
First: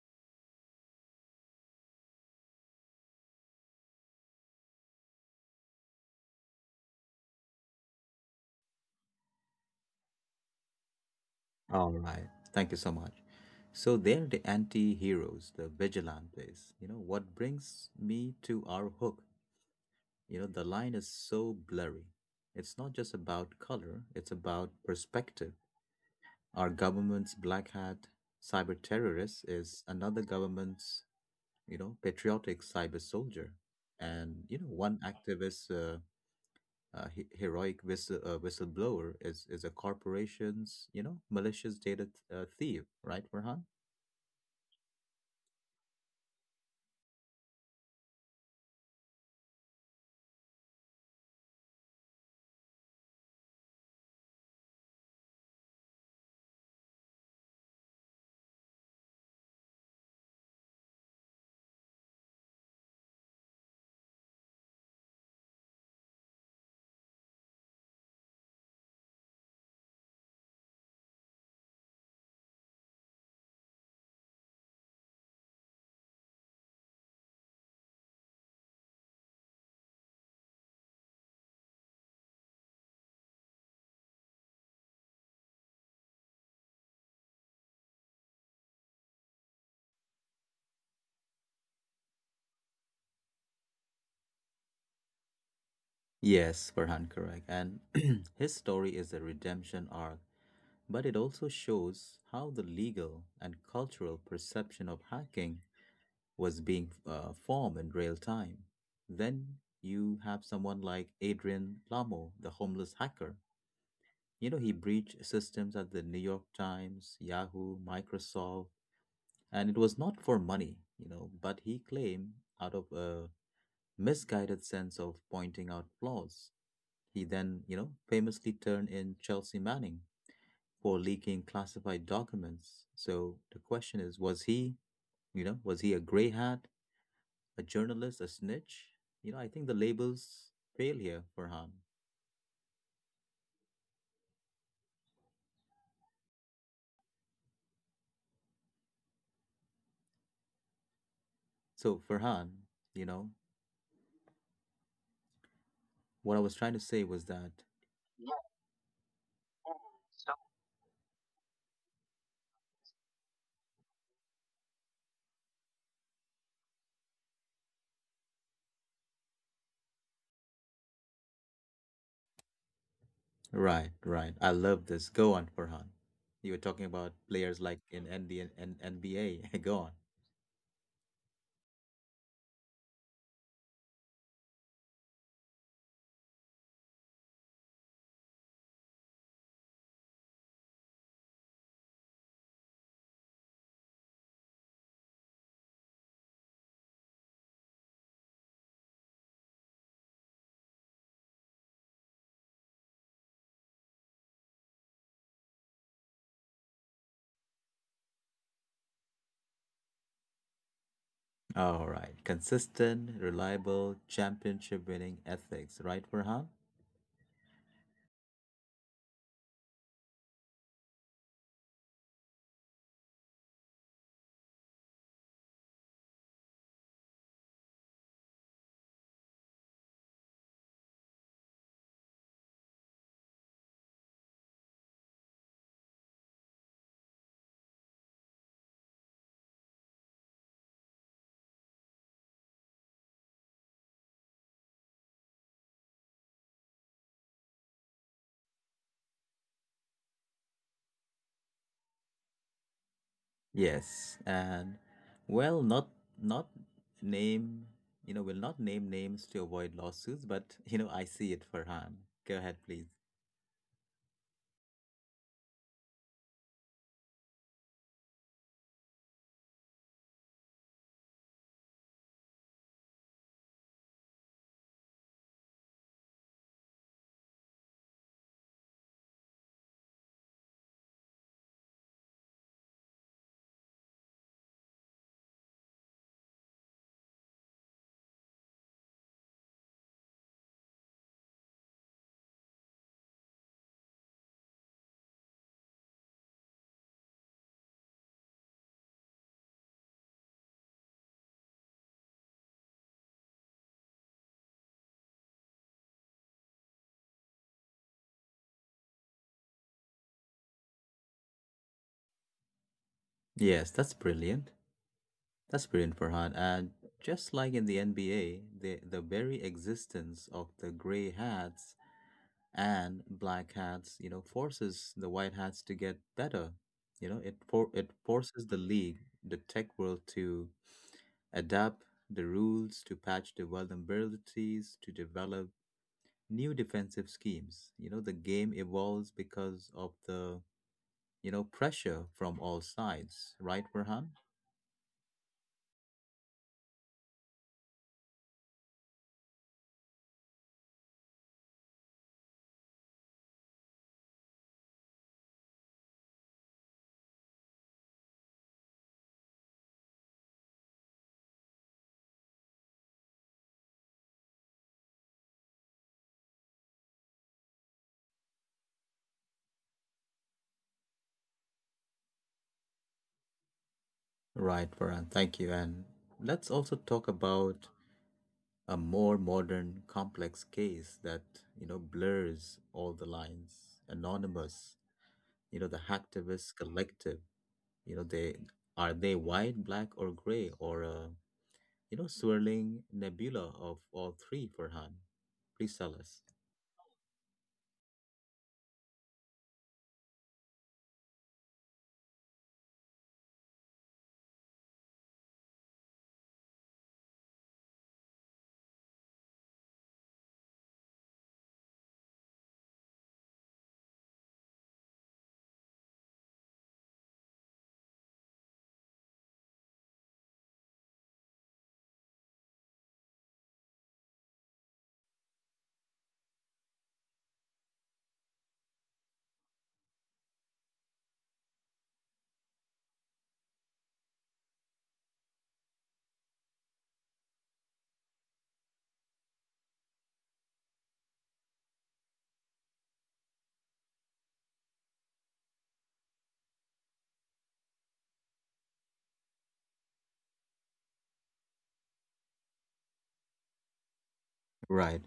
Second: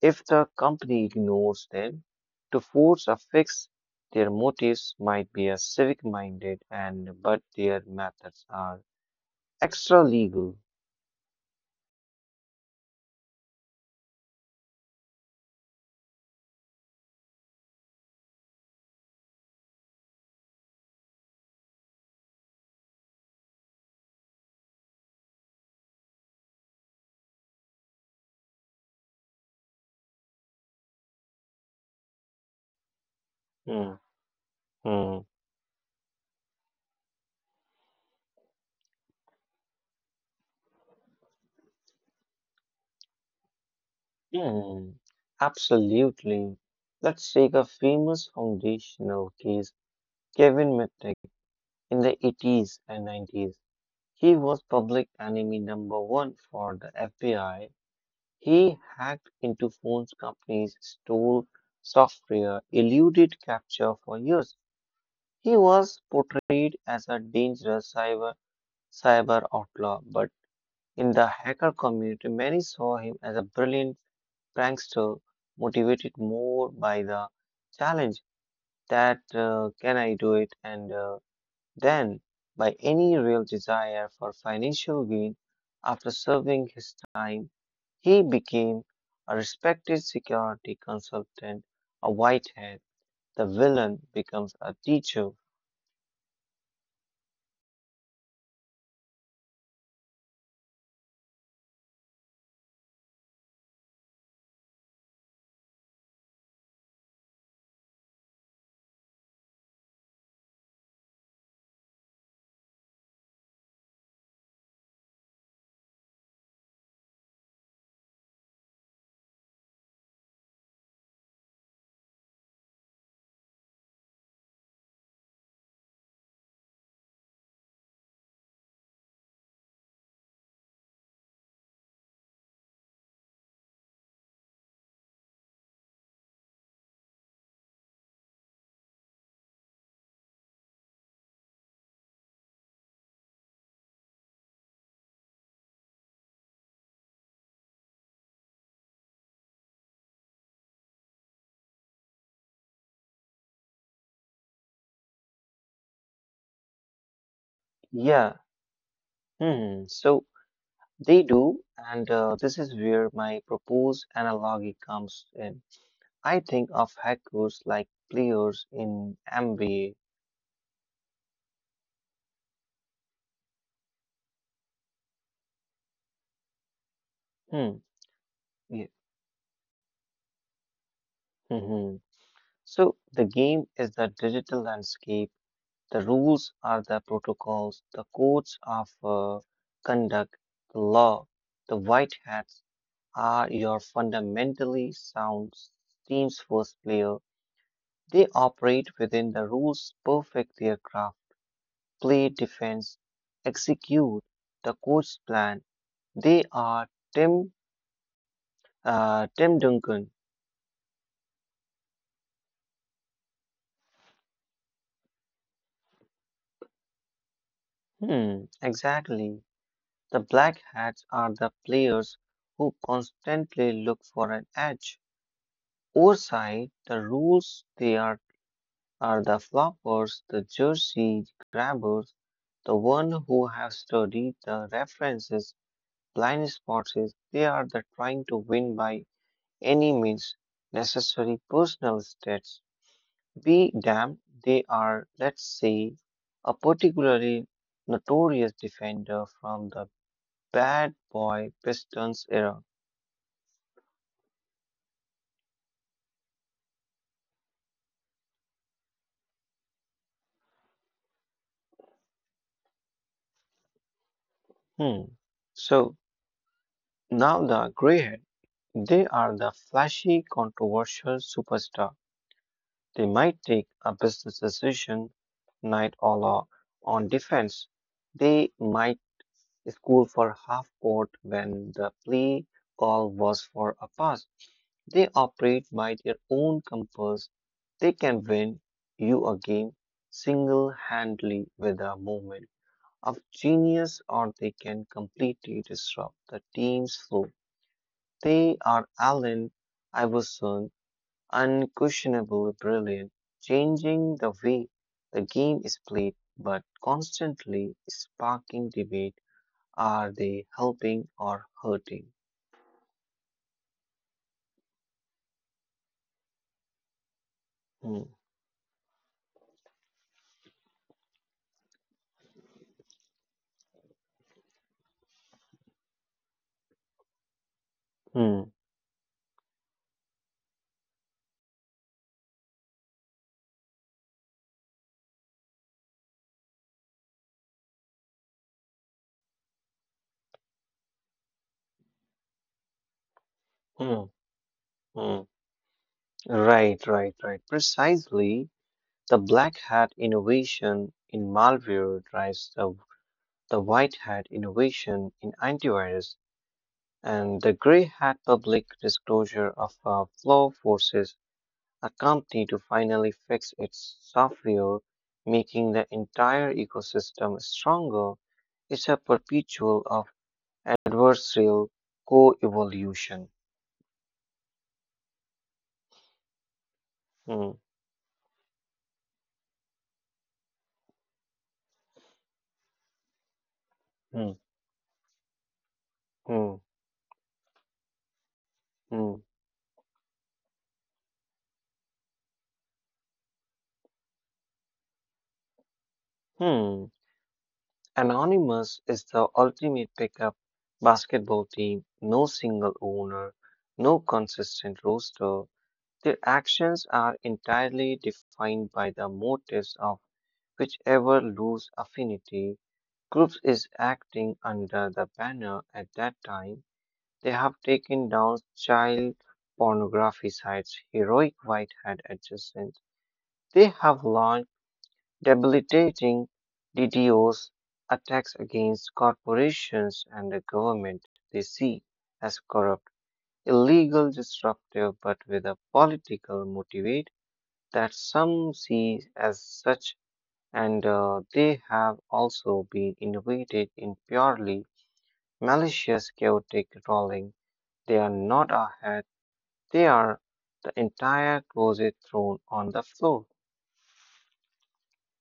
Speaker 2: if the company ignores them, to force a fix. Their motives might be a civic-minded, and but their methods are extra legal.
Speaker 1: All right. Thank you so much. So they're the anti-heroes, the vigilantes. You know, what brings me to our hook, the line is so blurry. It's not just about color, it's about perspective. Our government's black hat cyber terrorist is another government's, patriotic cyber soldier.
Speaker 2: Hmm,
Speaker 1: And, one
Speaker 2: hmm.
Speaker 1: activist heroic whistleblower is a corporation's, malicious thief, right, Farhan?
Speaker 2: Hmm, absolutely. Let's take a famous foundational case, Kevin McTaggart, in the 80s and 90s. He was public enemy number one for the FBI. He hacked into phone companies, stole software, eluded capture for years. He was portrayed as a dangerous cyber outlaw, but in the hacker community, many saw him as a brilliant prankster motivated more by the challenge that can I do it? And then by any real desire for financial gain. After serving his time he became a respected security consultant, a whitehead. The villain becomes a teacher.
Speaker 1: Yes, Farhan, correct. And his story is a redemption arc, but it also shows how the legal and cultural perception of hacking was being formed in real time. Then you have someone like Adrian Lamo, the homeless hacker. You know, he breached systems at the New York Times, Yahoo, Microsoft, and it was not for money, but he claimed out of a misguided sense of pointing out flaws. He then, famously turned in Chelsea Manning for leaking classified documents. So the question is, was he, was he a grey hat, a journalist, a snitch? You know, I think the labels fail here, Farhan. So Farhan, you know, what I was trying to say was that
Speaker 2: Yeah, hmm. So they do, and this is where my proposed analogy comes in. I think of hackers like players in MBA.
Speaker 1: right, right. I love this. Go on, Farhan. You were talking about players
Speaker 2: Hmm.
Speaker 1: like in NBA and
Speaker 2: Yeah.
Speaker 1: NBA. Go on.
Speaker 2: hmm So the game is the digital landscape. The rules are the protocols. The codes of conduct, the law. The white hats are your fundamentally sound team's first player. They operate within the rules, perfect their craft, play defense, execute the coach plan. They are Tim Tim Duncan.
Speaker 1: All right. Consistent, reliable, championship winning ethics, right, Farhan?
Speaker 2: Hmm, exactly. The black hats are the players who constantly look for an edge. Oversight, the rules, are the floppers, the jersey grabbers, the one who have studied the references, blind spots. They are the trying to win by any means necessary, personal stats be damned. They are, let's say, a particularly notorious defender from the bad boy Pistons era.
Speaker 1: Yes, and well, not not name, will not name names to avoid lawsuits, but you know, I see it, Farhan. Go ahead, please.
Speaker 2: Hmm. So now the greyhead, they are the flashy, controversial superstar. They might take a business decision, night or law, on defense. They might school for half court when the play call was for a pass. They operate by their own compass. They can win you a game single handedly with a movement of genius, or they can completely disrupt the team's flow. They are Allen Iverson, unquestionably brilliant, changing the way the game is played, but constantly sparking debate. Are they helping or hurting?
Speaker 1: Yes, that's brilliant. That's brilliant, Farhan. And just like in the
Speaker 2: Hmm.
Speaker 1: NBA, the very existence of the gray hats and black hats, you know, forces the white hats to get better. It
Speaker 2: Hmm.
Speaker 1: forces the league, the tech world to adapt the rules, to patch the vulnerabilities, to develop new defensive schemes. You know, the game evolves because of the, you know, pressure from all sides, right,
Speaker 2: Hmm.
Speaker 1: Farhan?
Speaker 2: Hmm. Right, right, right. Precisely. The black hat innovation in malware drives the white hat innovation in antivirus, and the gray hat public disclosure of a flaw forces a company to finally fix its software, making the entire ecosystem stronger. It's a perpetual of adversarial co-evolution.
Speaker 1: Right, Farhan, thank you. And let's also talk
Speaker 2: Hmm.
Speaker 1: about a more modern, complex case that, you know, blurs all the lines.
Speaker 2: Hmm.
Speaker 1: Anonymous, you know, the
Speaker 2: Hmm.
Speaker 1: hacktivist collective, you know, they, are
Speaker 2: mm,
Speaker 1: they white, black, or gray, or you know, swirling nebula of all three, Farhan? Please tell us.
Speaker 2: hmm. Anonymous is the ultimate pickup basketball team. No single owner, no consistent roster. Their actions are entirely defined by the motives of whichever loose affinity groups is acting under the banner at that time. They have taken down child pornography sites, heroic whitehead adjacent. They have launched debilitating DDoS attacks against corporations and the government they see as corrupt, illegal, disruptive, but with a political motivate that some see as such, and they have also been innovated in purely malicious, chaotic trolling. They are not a hat; they are the entire closet thrown on the floor.
Speaker 1: Right.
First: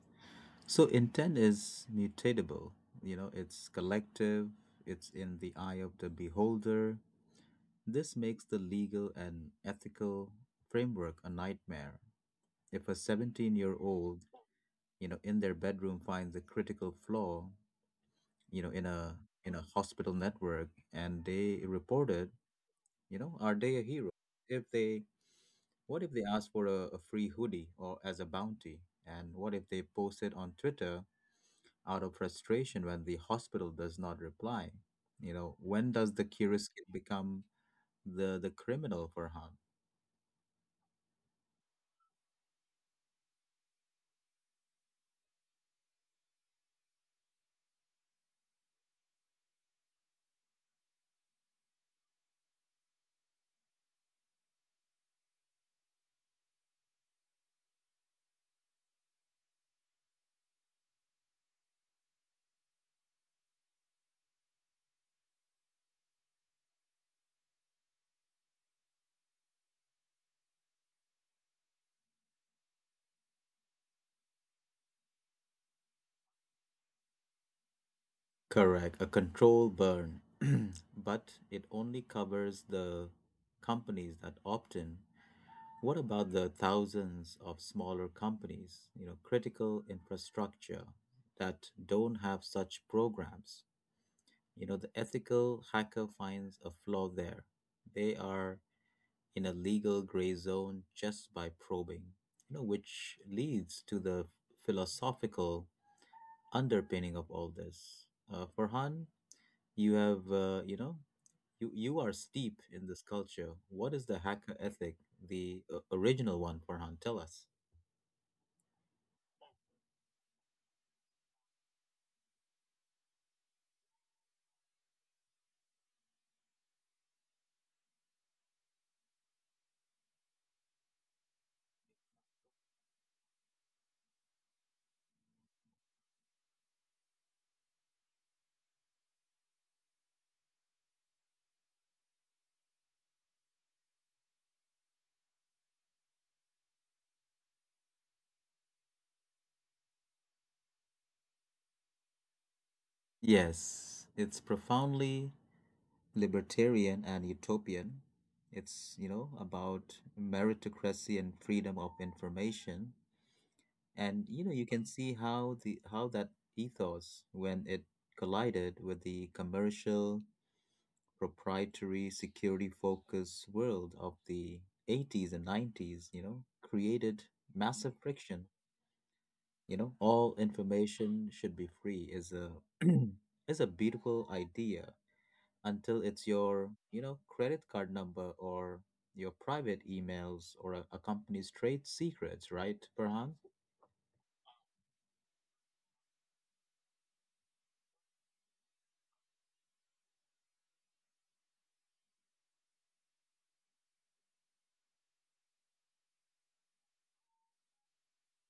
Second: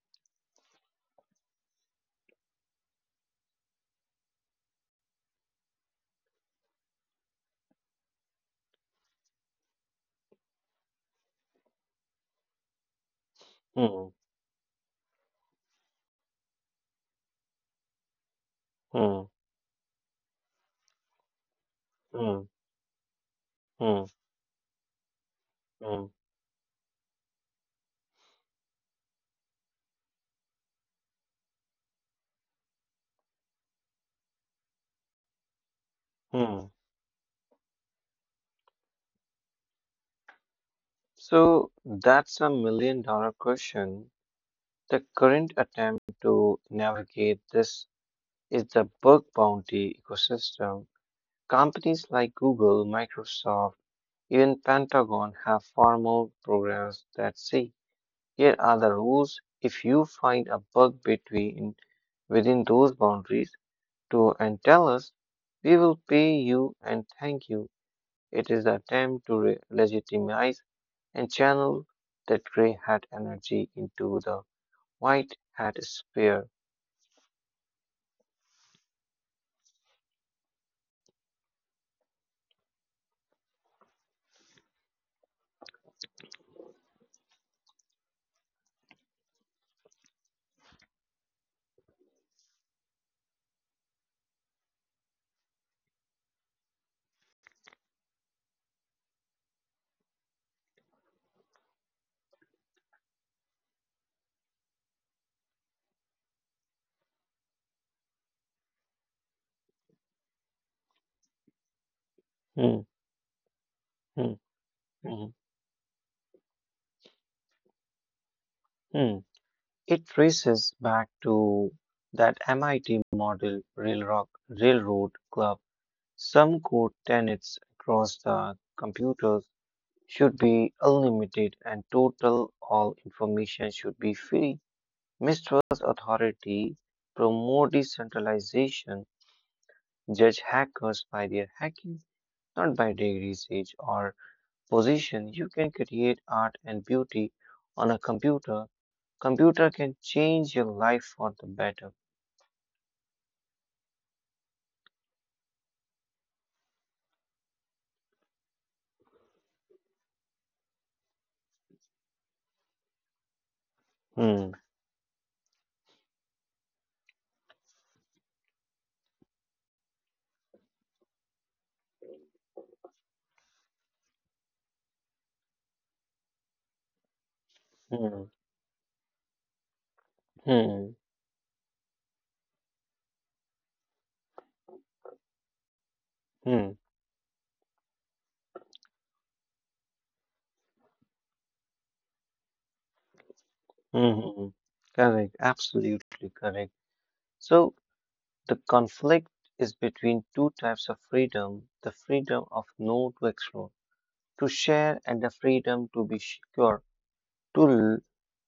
Speaker 1: So intent is mutatable. You know, it's collective, it's in the eye of the beholder. This makes the legal and ethical framework a nightmare. If a 17-year-old year
Speaker 2: Hmm,
Speaker 1: old, you know, in their bedroom finds a critical flaw, you know,
Speaker 2: hmm,
Speaker 1: in a hospital network and they report it,
Speaker 2: hmm,
Speaker 1: you know, are they a
Speaker 2: hmm,
Speaker 1: hero? If they What if
Speaker 2: hmm,
Speaker 1: they ask for a free hoodie or as a bounty? And what if they post it on Twitter out of frustration when the hospital does not reply? You know, when does the curious
Speaker 2: hmm.
Speaker 1: kid become the criminal for harm?
Speaker 2: So that's a million-dollar question. The current attempt to navigate this is the bug bounty ecosystem. Companies like Google, Microsoft, even Pentagon have far more programs that say, here are the rules. If you find a bug between within those boundaries to and tell us, we will pay you and thank you. It is the attempt to legitimize and channel that gray hat energy into the white hat sphere.
Speaker 1: Correct, a control burn. But it only covers the companies that opt in. What about the thousands of smaller companies, you know, critical infrastructure that don't have such programs? You know, the ethical hacker finds a flaw there. They are in a legal gray zone just by probing, you know, which leads to the philosophical underpinning of all this. Farhan, you have, you know, you are steep
Speaker 2: Hmm,
Speaker 1: in this culture. What is the
Speaker 2: hmm,
Speaker 1: hacker ethic,
Speaker 2: hmm,
Speaker 1: the original one, Farhan? Tell us.
Speaker 2: hmm. It traces back to that MIT model Railroad Club. Some core tenets across: the computers should be unlimited and total. All information should be free. Mistrust authority, promote decentralization, judge hackers by their hacking, not by degrees, age, or position. You can create art and beauty on a computer. Computer can change your life for the better.
Speaker 1: Yes, it's profoundly libertarian and utopian. It's, you know, about meritocracy and freedom of information. And, you
Speaker 2: Hmm,
Speaker 1: know, you can see how the how that ethos, when it collided with the commercial, proprietary, security focused world of the 80s and 90s, you know, created massive
Speaker 2: hmm,
Speaker 1: friction. You know, all
Speaker 2: hmm,
Speaker 1: information should be free is a is a beautiful idea until it's
Speaker 2: hmm,
Speaker 1: your, you know, credit card number or your private emails or a company's trade secrets, right, Farhan?
Speaker 2: hmm. Correct, absolutely correct. So the conflict is between two types of freedom: the freedom of no to explore, to share and the freedom to be secure, to l-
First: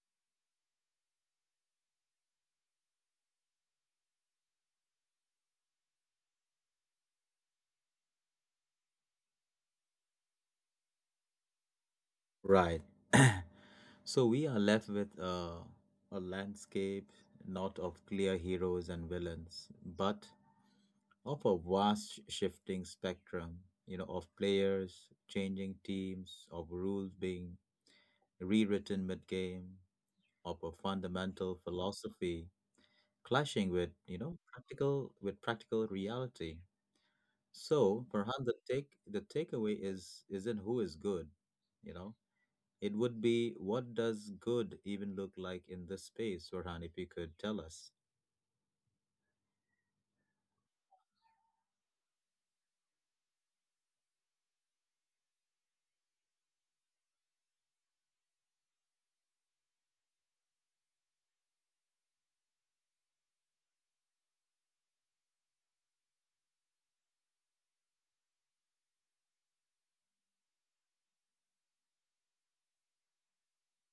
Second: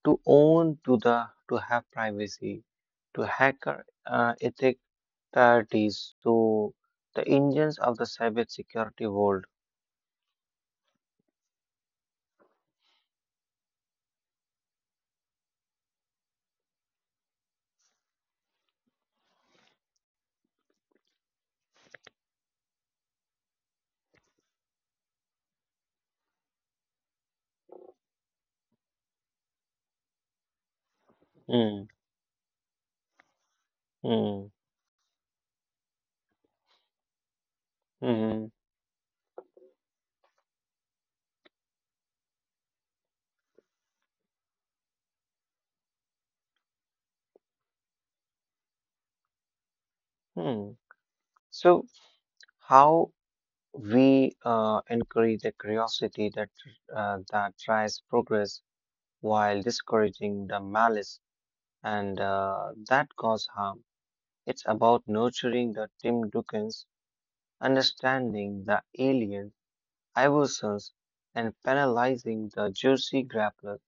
Speaker 2: to own to have privacy, to hacker ethics. That is so the engines of the cybersecurity world.
Speaker 1: Right. So we are left with a landscape not of clear heroes and villains, but of a vast, shifting spectrum, you know, of players changing teams, of rules being rewritten mid game, of a fundamental
Speaker 2: Hmm,
Speaker 1: philosophy clashing with, you know,
Speaker 2: hmm,
Speaker 1: practical reality. So perhaps
Speaker 2: hmm,
Speaker 1: the takeaway is isn't who is good, you know, it would be what does good even look like in this space, Farhan, if you could tell us.
Speaker 2: hmm. So how we encourage the curiosity that that drives progress while discouraging the malice and that cause harm. It's about nurturing the Tim Dukins, understanding the alien evolutions, and penalizing the Jersey grapplers.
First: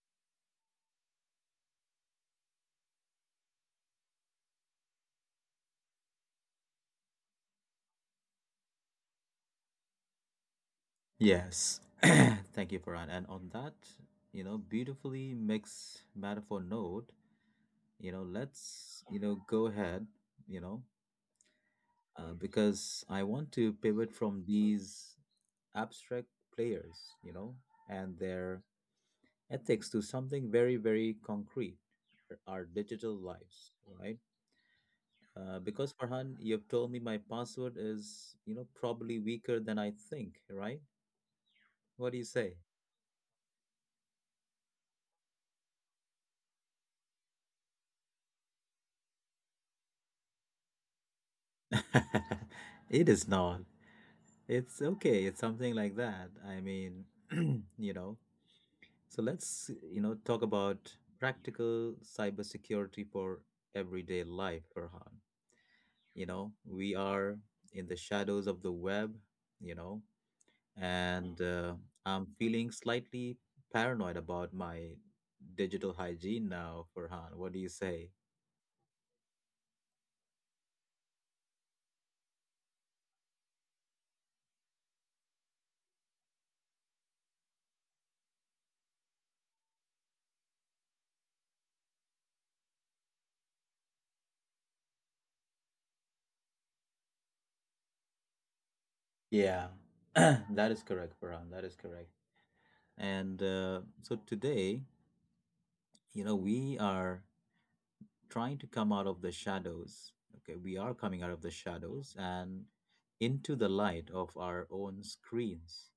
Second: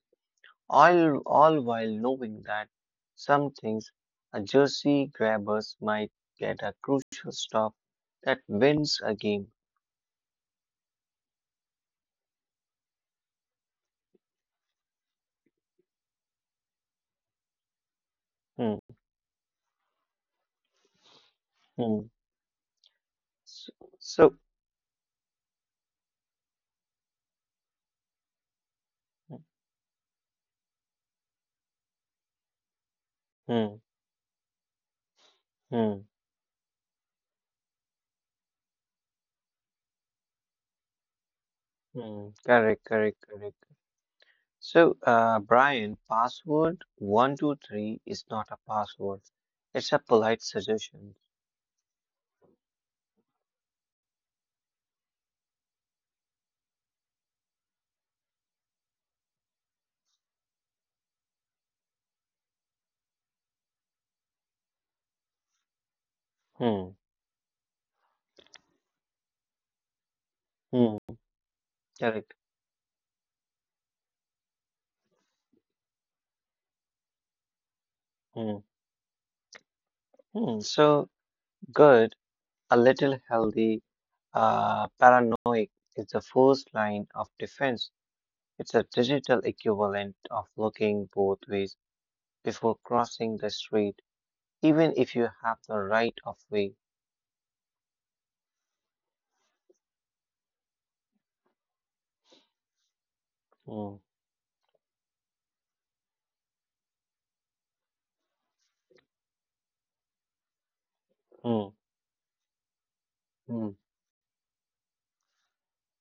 Speaker 2: All while knowing that some things a jersey grabbers might get a crucial stop that wins a game.
Speaker 1: Yes. Thank you, Farhan. And on that, you know, beautifully mixed metaphor note, you know,
Speaker 2: Hmm,
Speaker 1: let's, you know, go ahead, you know,
Speaker 2: hmm.
Speaker 1: because I want
Speaker 2: So,
Speaker 1: to pivot
Speaker 2: so,
Speaker 1: from these abstract players, you know, and their ethics to something very, very concrete: our digital
Speaker 2: hmm,
Speaker 1: lives, right? Because
Speaker 2: hmm,
Speaker 1: Farhan, you've told me my password is, you know, probably weaker than I think, right? What do
Speaker 2: hmm.
Speaker 1: you say?
Speaker 2: correct, correct, correct. So, Brian, password 123 is not a password. It's a polite suggestion.
Speaker 1: It is not. It's okay. It's something like that. I mean, you know. So let's, you know, talk about practical cybersecurity for everyday life, Farhan. You know,
Speaker 2: Hmm,
Speaker 1: we are in the shadows of the web, you know,
Speaker 2: hmm,
Speaker 1: and I'm
Speaker 2: correct.
Speaker 1: feeling slightly paranoid about my digital hygiene now, Farhan. What do you say?
Speaker 2: Hmm, hmm. So, good. A little healthy paranoia is the first line of defense. It's a digital equivalent of looking both ways before crossing the street, even if you have the right of way.
Speaker 1: Yeah, that is correct, Farhan. That is correct. And
Speaker 2: Hmm,
Speaker 1: so today, you know, we are trying to come out of the shadows. Okay, we are coming out of the
Speaker 2: hmm,
Speaker 1: shadows and into the
Speaker 2: hmm,
Speaker 1: light of our own screens.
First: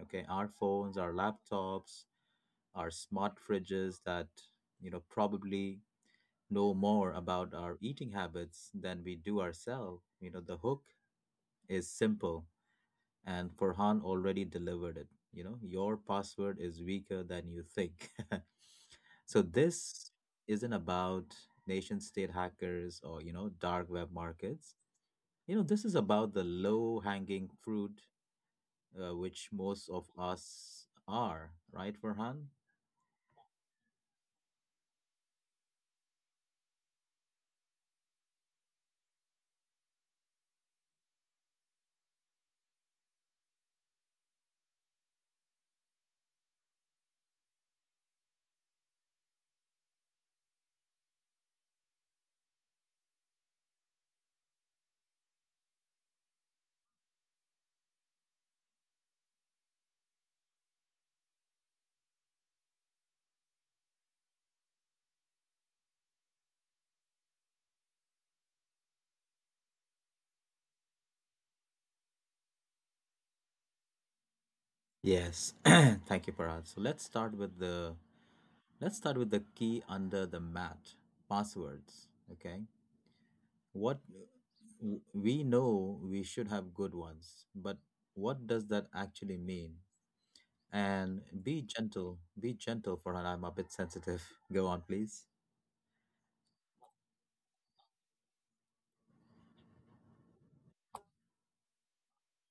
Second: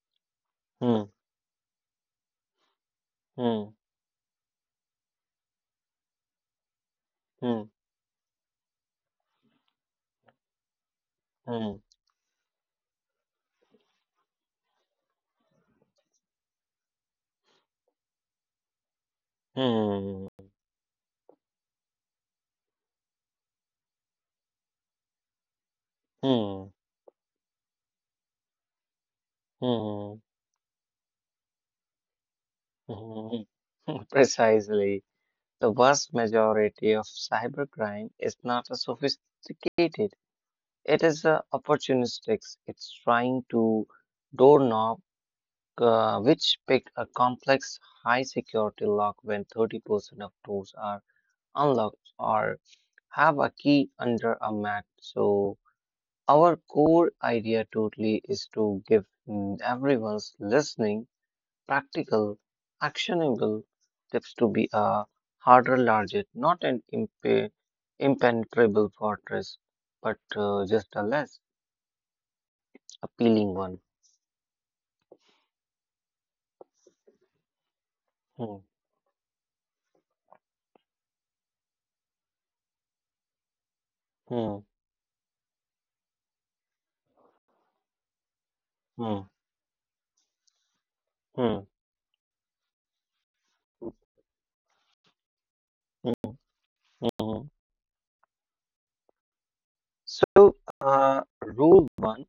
Speaker 1: Okay, our phones,
Speaker 2: hmm,
Speaker 1: our laptops, our smart
Speaker 2: hmm,
Speaker 1: fridges that, you know, probably know more about our eating habits than we do ourselves. You know, the hook
Speaker 2: hmm,
Speaker 1: is simple, and Farhan already delivered it. You know, your password is weaker than you think. So this
Speaker 2: hmm,
Speaker 1: isn't about nation state hackers or, you know, dark web markets. You know, this is about the
Speaker 2: hmm,
Speaker 1: low hanging fruit, which most of
Speaker 2: hmm,
Speaker 1: us are, right, Farhan?
Speaker 2: hmm, hmm. Precisely. The vast majority of cybercrime is not a sophisticated. It is opportunistic. It's trying to door knock, which picked a complex high security lock when 30% of doors are unlocked or have a key under a mat. So our core idea totally is to give everyone's listening practical, actionable tips to be a harder, larger, not an impenetrable fortress, but just a less appealing one.
Speaker 1: Yes, thank you, Parad. So let's start with the
Speaker 2: Hmm,
Speaker 1: Key under the mat, passwords. Okay. What
Speaker 2: hmm,
Speaker 1: we know we should have good ones, but what does that actually
Speaker 2: hmm,
Speaker 1: mean? And
Speaker 2: hmm,
Speaker 1: be gentle for her. I'm a bit sensitive. Go on, please.
Speaker 2: hmm, hmm. So, rule one,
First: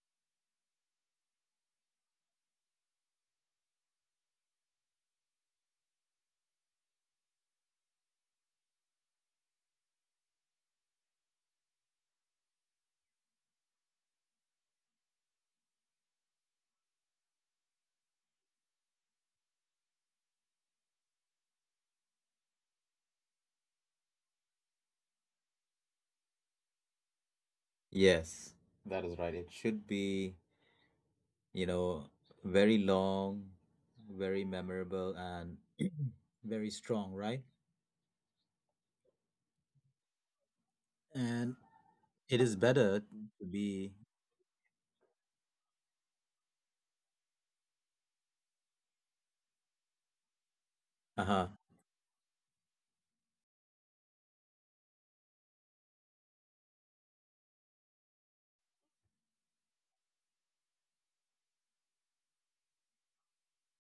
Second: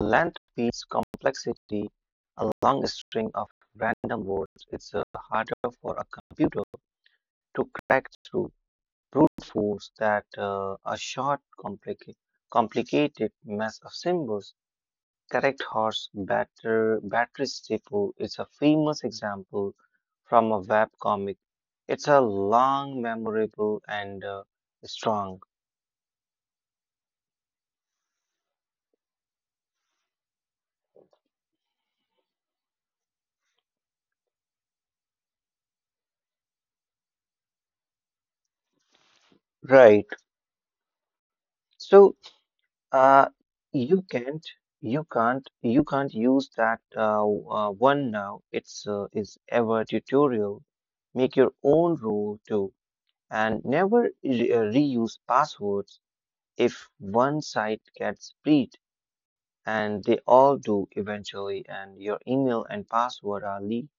Speaker 2: length beats complexity, a long string of random words. It's harder for a computer to crack through brute force that a short, complicated mess of symbols. Correct Horse Batter, Batteries Depot is a famous example from a web comic. It's a long, memorable, and strong.
Speaker 1: Yes, that is right. It should be, you know, very long, very memorable, and very strong, right?
Speaker 2: Right.
Speaker 1: And
Speaker 2: So,
Speaker 1: it is better
Speaker 2: uh,
Speaker 1: to be,
Speaker 2: you can't, you can't use that one now. It's is ever tutorial.
Speaker 1: uh
Speaker 2: Make your
Speaker 1: huh.
Speaker 2: own rule too, and never reuse passwords. If one site gets breached, and they all do eventually, and your email and password are leaked,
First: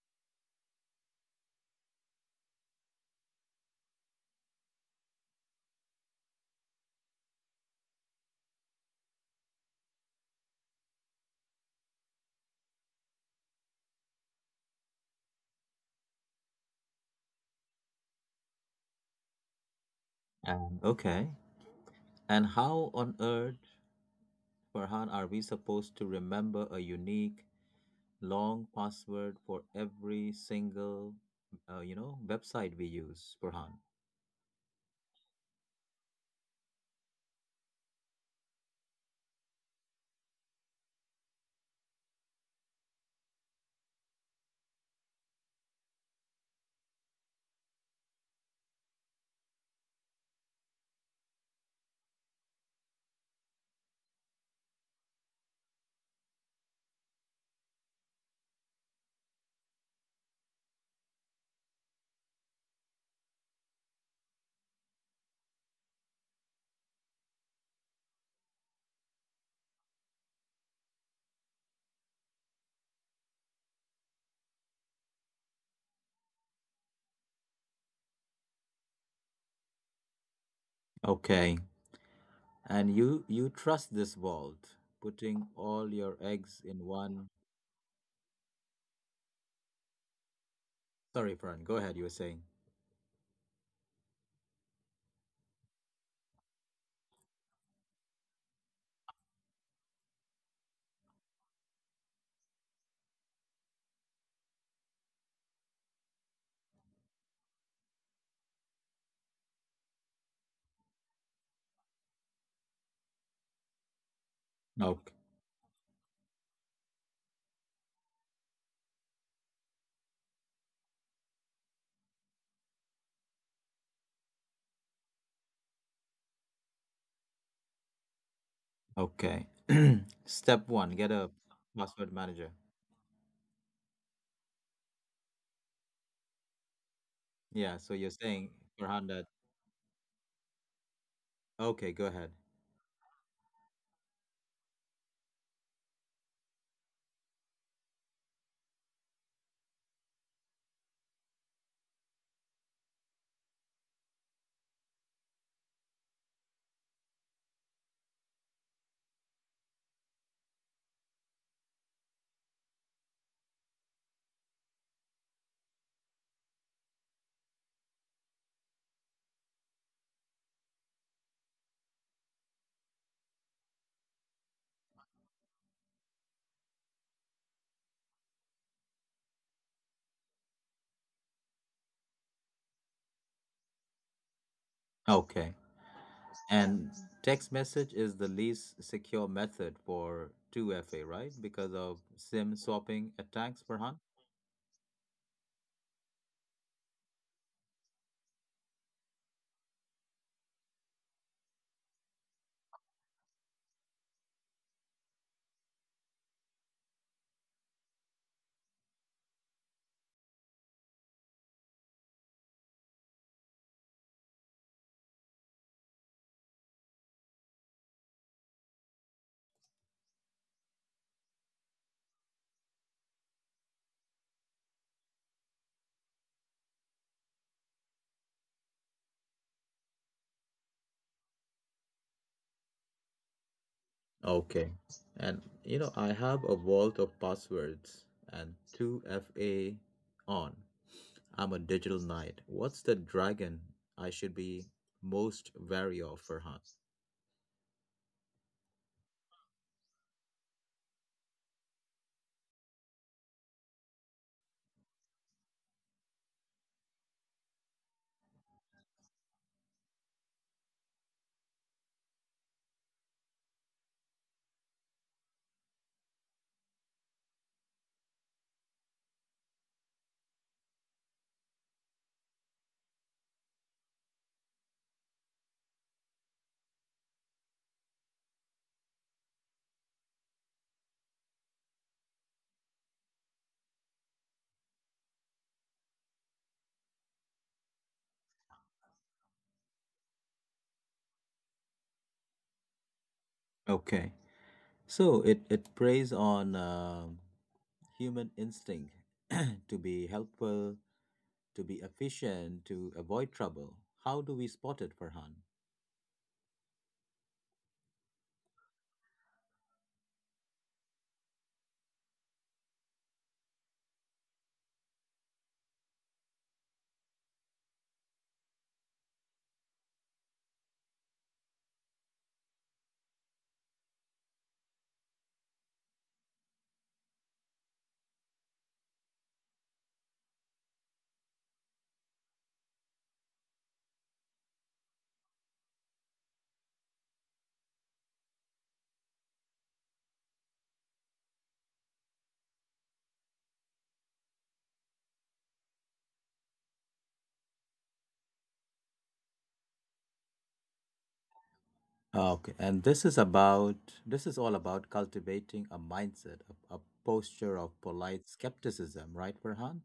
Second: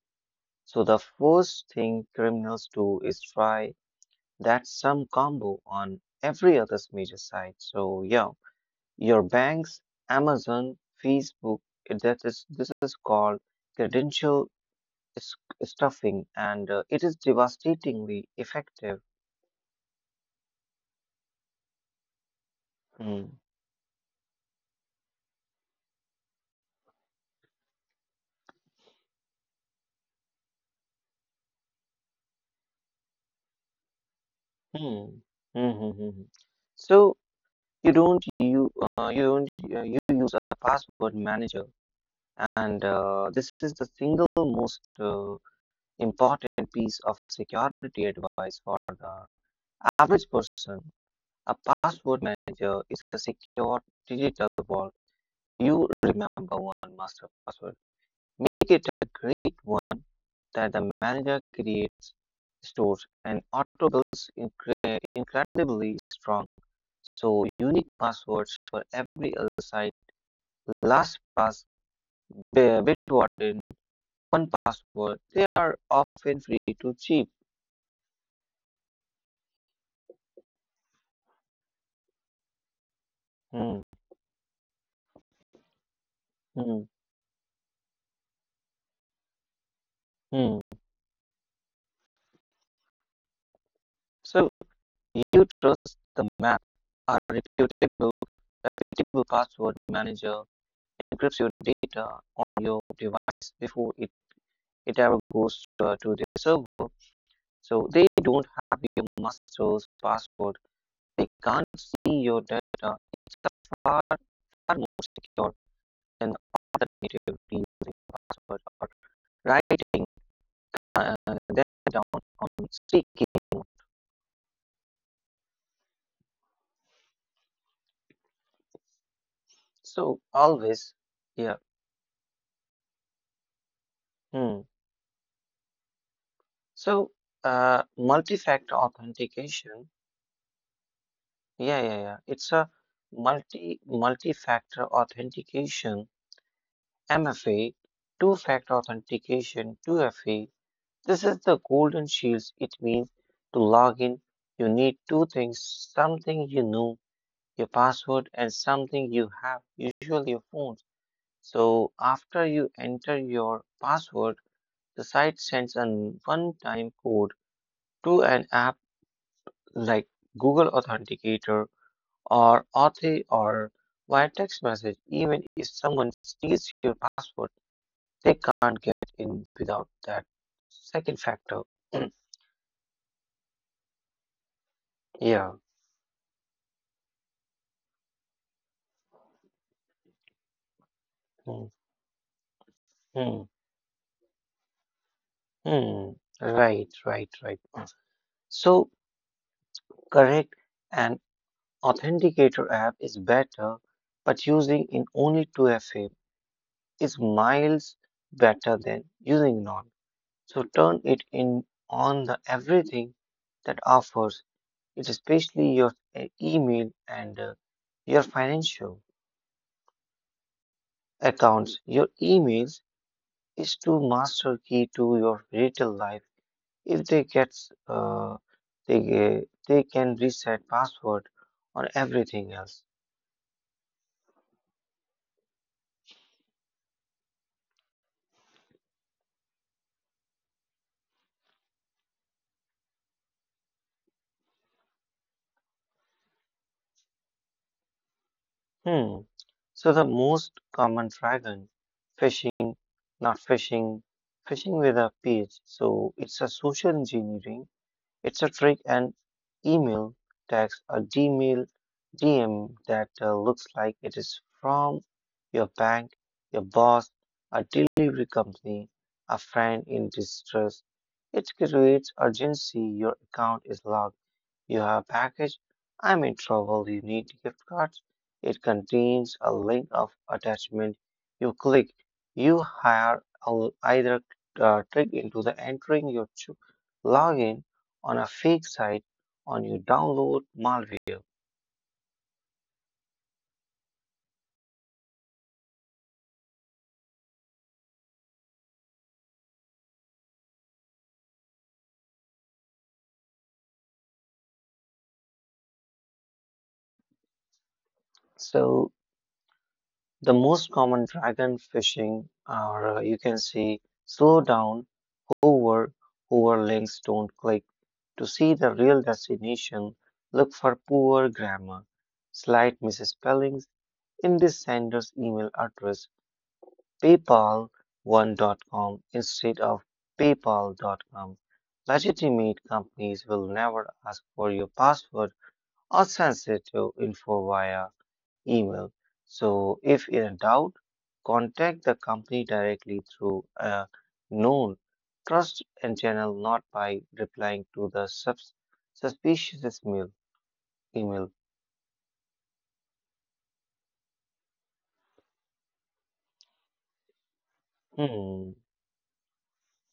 Speaker 2: so the first thing criminals do is try that some combo on every other major site. So yeah, your banks, Amazon, Facebook, that is this is called credential s- stuffing, and it is devastatingly effective.
Speaker 1: And okay. And how on
Speaker 2: Hmm.
Speaker 1: earth, Farhan, are we supposed to remember a unique long password for every single, you know, website we use, Farhan?
Speaker 2: Hmm. Hmm. hmm, hmm, hmm. So you don't you you don't you use a password manager. And this is the single most important piece of security advice for the average person. A password manager is a secure digital vault. You remember one master password. Make it a great one that the manager creates, stores, and auto builds incredibly strong. So unique passwords for every other site. LastPass, Bitwarden, one password, they are often free to cheat.
Speaker 1: Okay. And you trust this
Speaker 2: Hmm,
Speaker 1: vault, putting all your eggs in one.
Speaker 2: hmm, hmm.
Speaker 1: Sorry, Farhan. Go ahead. You were saying.
Speaker 2: So you trust the map. A reputable password manager encrypts your data on your device before it ever goes to the server. So they don't have your master's password. They can't see your data. It's far,
Speaker 1: Okay.
Speaker 2: far more secure than alternative password or writing uh, them down on sticky.
Speaker 1: Okay. Step one: get a
Speaker 2: So always,
Speaker 1: password manager.
Speaker 2: yeah. Hmm.
Speaker 1: Yeah. So you're
Speaker 2: So
Speaker 1: saying, Farhan, that
Speaker 2: multi-factor authentication.
Speaker 1: okay. Go ahead.
Speaker 2: Yeah. It's a multi-factor authentication, MFA, two-factor authentication, 2FA. This is the golden shields. It means to log in, you need two things: something you know, your password, and something you have, usually your phone. So after you enter your password, the site sends a one-time code to an app like Google Authenticator or Authy or via text message. Even if someone steals your password, they can't get in without that second factor.
Speaker 1: Okay.
Speaker 2: yeah.
Speaker 1: And text message is the least secure method for 2FA, right? Because of
Speaker 2: Hmm.
Speaker 1: SIM swapping attacks, Farhan?
Speaker 2: Hmm. Hmm. Right, right, right. So correct, an authenticator app is better, but using in only 2FA is miles better than using none. So turn it in on the everything that offers it, especially your email and your financial accounts. Your emails is to master key to your retail life. If they gets they can reset password on everything else.
Speaker 1: Okay. And you know, I have a vault of passwords and 2FA on. I'm a digital knight. What's the dragon I should be most wary of, Farhan?
Speaker 2: Hmm. So the most common dragon phishing, not phishing, phishing with a page. So it's a social engineering. It's a trick and email text a Gmail DM that looks like it is from your bank, your boss, a delivery company, a friend in distress. It creates urgency. Your account is locked. You have a package. I'm in trouble. You need gift cards. It contains a link of attachment. You click. You hire I'll either click into the entering your login on a fake site on your download malware.
Speaker 1: Okay. So it preys on human instinct, to be helpful, to be efficient, to avoid trouble. How do we spot it, Farhan?
Speaker 2: So the most common dragon phishing, or you can say slow down, hover, hover links, don't click. To see the real destination, look for poor grammar, slight misspellings in the sender's email address, paypal1.com instead of paypal.com. Legitimate companies will never ask for your password or sensitive info via email. So if in doubt, contact the company directly through a known trust and channel, not by replying to the suspicious email. Email.
Speaker 1: Okay, and this is about this is all about cultivating a mindset, a posture of polite
Speaker 2: Hmm.
Speaker 1: skepticism, right, Farhan?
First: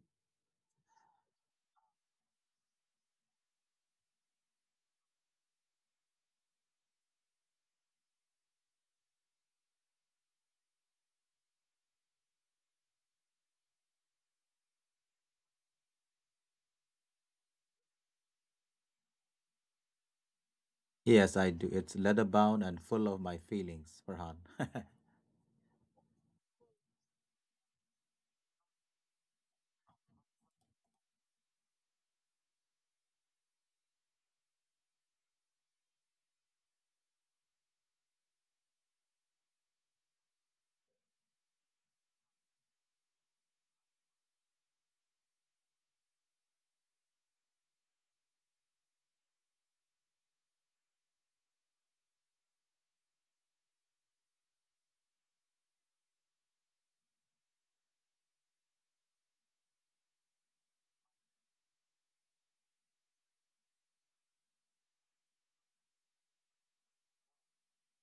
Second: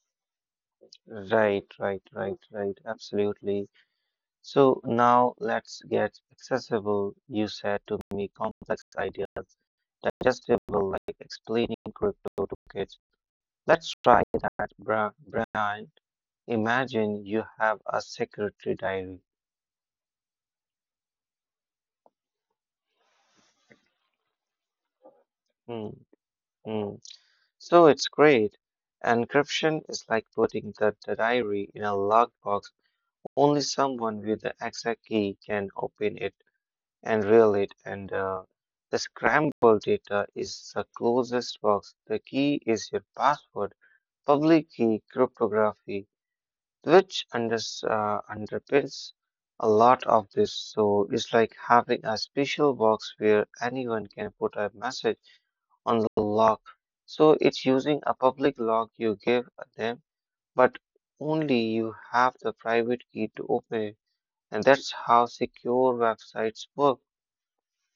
Speaker 2: Right, right, right, right. Absolutely. So now let's get accessible. You said to me complex ideas, digestible, like explaining crypto to kids. Let's try that, Brian. Imagine you have a secretary diary.
Speaker 1: Yes, I do. It's leather bound and full of my feelings, Farhan.
Speaker 2: Mm, mm. So it's great. Encryption is like putting the diary in a lockbox. Only someone with the exact key can open it and reveal it. And the scrambled data is the closest box. The key is your password. Public key cryptography which unders underpins a lot of this. So it's like having a special box where anyone can put a message on the lock. So it's using a public lock you give them, but only you have the private key to open it. And that's how secure websites work.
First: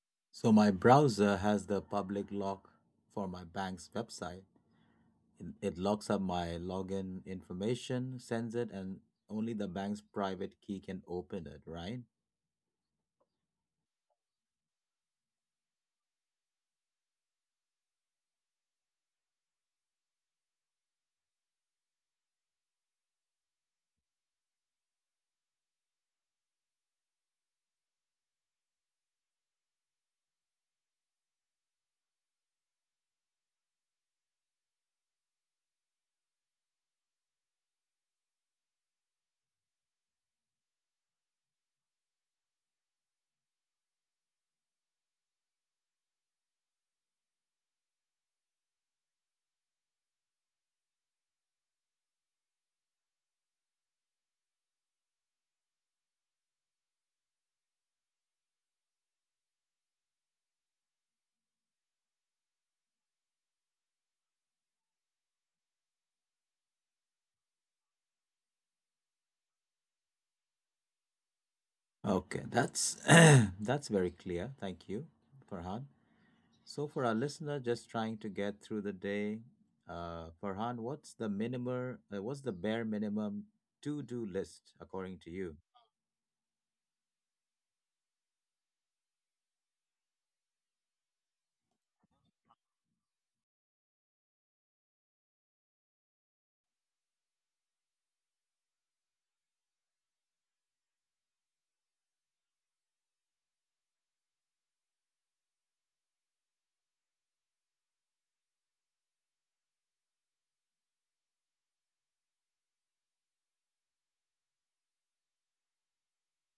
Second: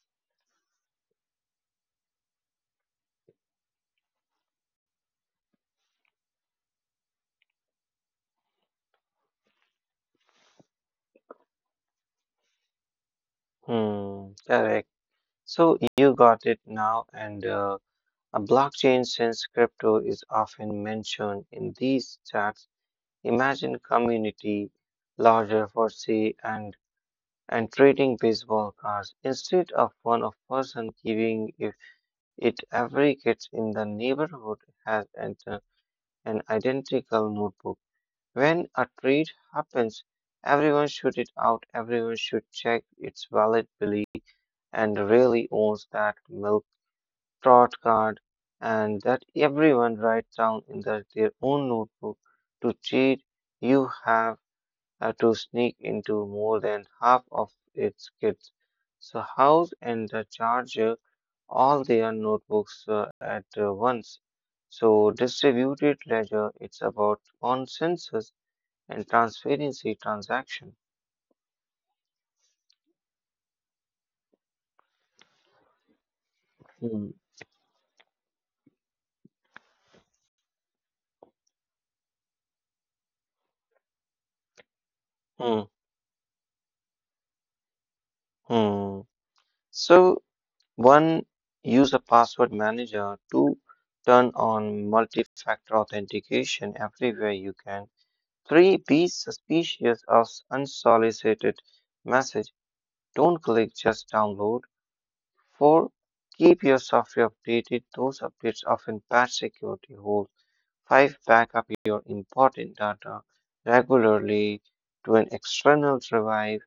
Speaker 1: So my browser has the public lock for my bank's website. It locks up my login information, sends it, and only the bank's private key can open it, right?
Speaker 2: Hmm, correct. So you got it now. And a blockchain, since crypto is often mentioned in these chats, imagine community larger for say and trading baseball cards instead of one of person giving if it every kid in the neighborhood has an identical notebook. When a trade happens, everyone should it out, everyone should check its valid belief and really owns that milk trot card and that everyone writes down in their own notebook to cheat you have to sneak into more than half of its kids. So House and the Charger, all their notebooks at once. So distributed ledger, it's about consensus and transparency transaction.
Speaker 1: Okay, that's that's very clear. Thank you, Farhan. So
Speaker 2: Hmm.
Speaker 1: for our listener just trying to get through the day, Farhan, what's the minimum? What's the bare minimum to-do list according to
Speaker 2: Hmm.
Speaker 1: you?
Speaker 2: Hmm. So one, use a password manager. Two, turn on multi-factor authentication everywhere you can. Three, be suspicious of unsolicited messages. Don't click, just download. 4. Keep your software updated. Those updates often patch security holes. 5. Backup your important data regularly to an external drive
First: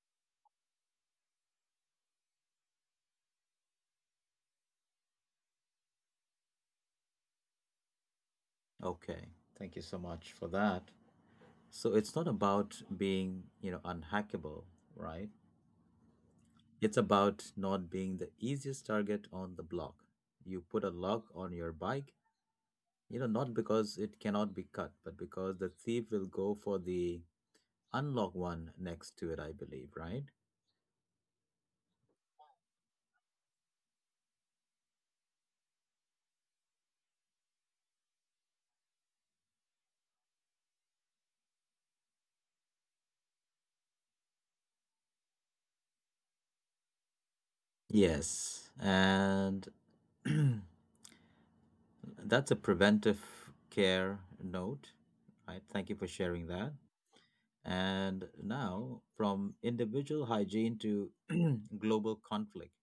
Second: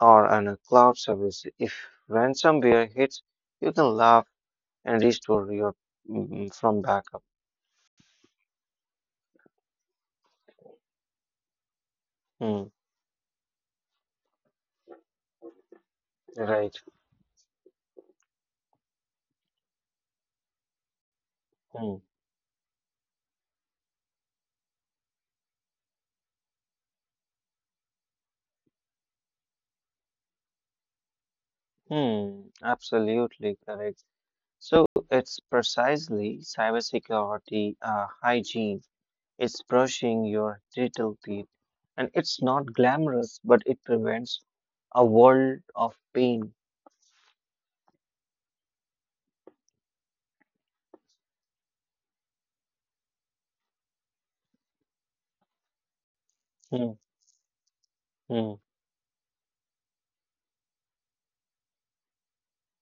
Speaker 2: or on a cloud service. If ransomware hits, you can laugh and restore your mm, mm, from backup.
Speaker 1: Okay, thank you so much for that. So it's not
Speaker 2: Hmm,
Speaker 1: about being, you know, unhackable, right?
Speaker 2: right.
Speaker 1: It's about not being the easiest target on the block. You put a lock on your
Speaker 2: Hmm,
Speaker 1: bike, you know, not because it cannot be cut, but because the thief will go for the unlock one next to it, I believe, right?
Speaker 2: hmm, absolutely correct. So it's precisely cybersecurity hygiene. It's brushing your little teeth. And it's not glamorous, but it prevents a world of pain.
Speaker 1: Yes, and that's a preventive care note. Right. Thank you for sharing that.
Speaker 2: Hmm,
Speaker 1: And
Speaker 2: hmm,
Speaker 1: now, from individual hygiene to global conflict,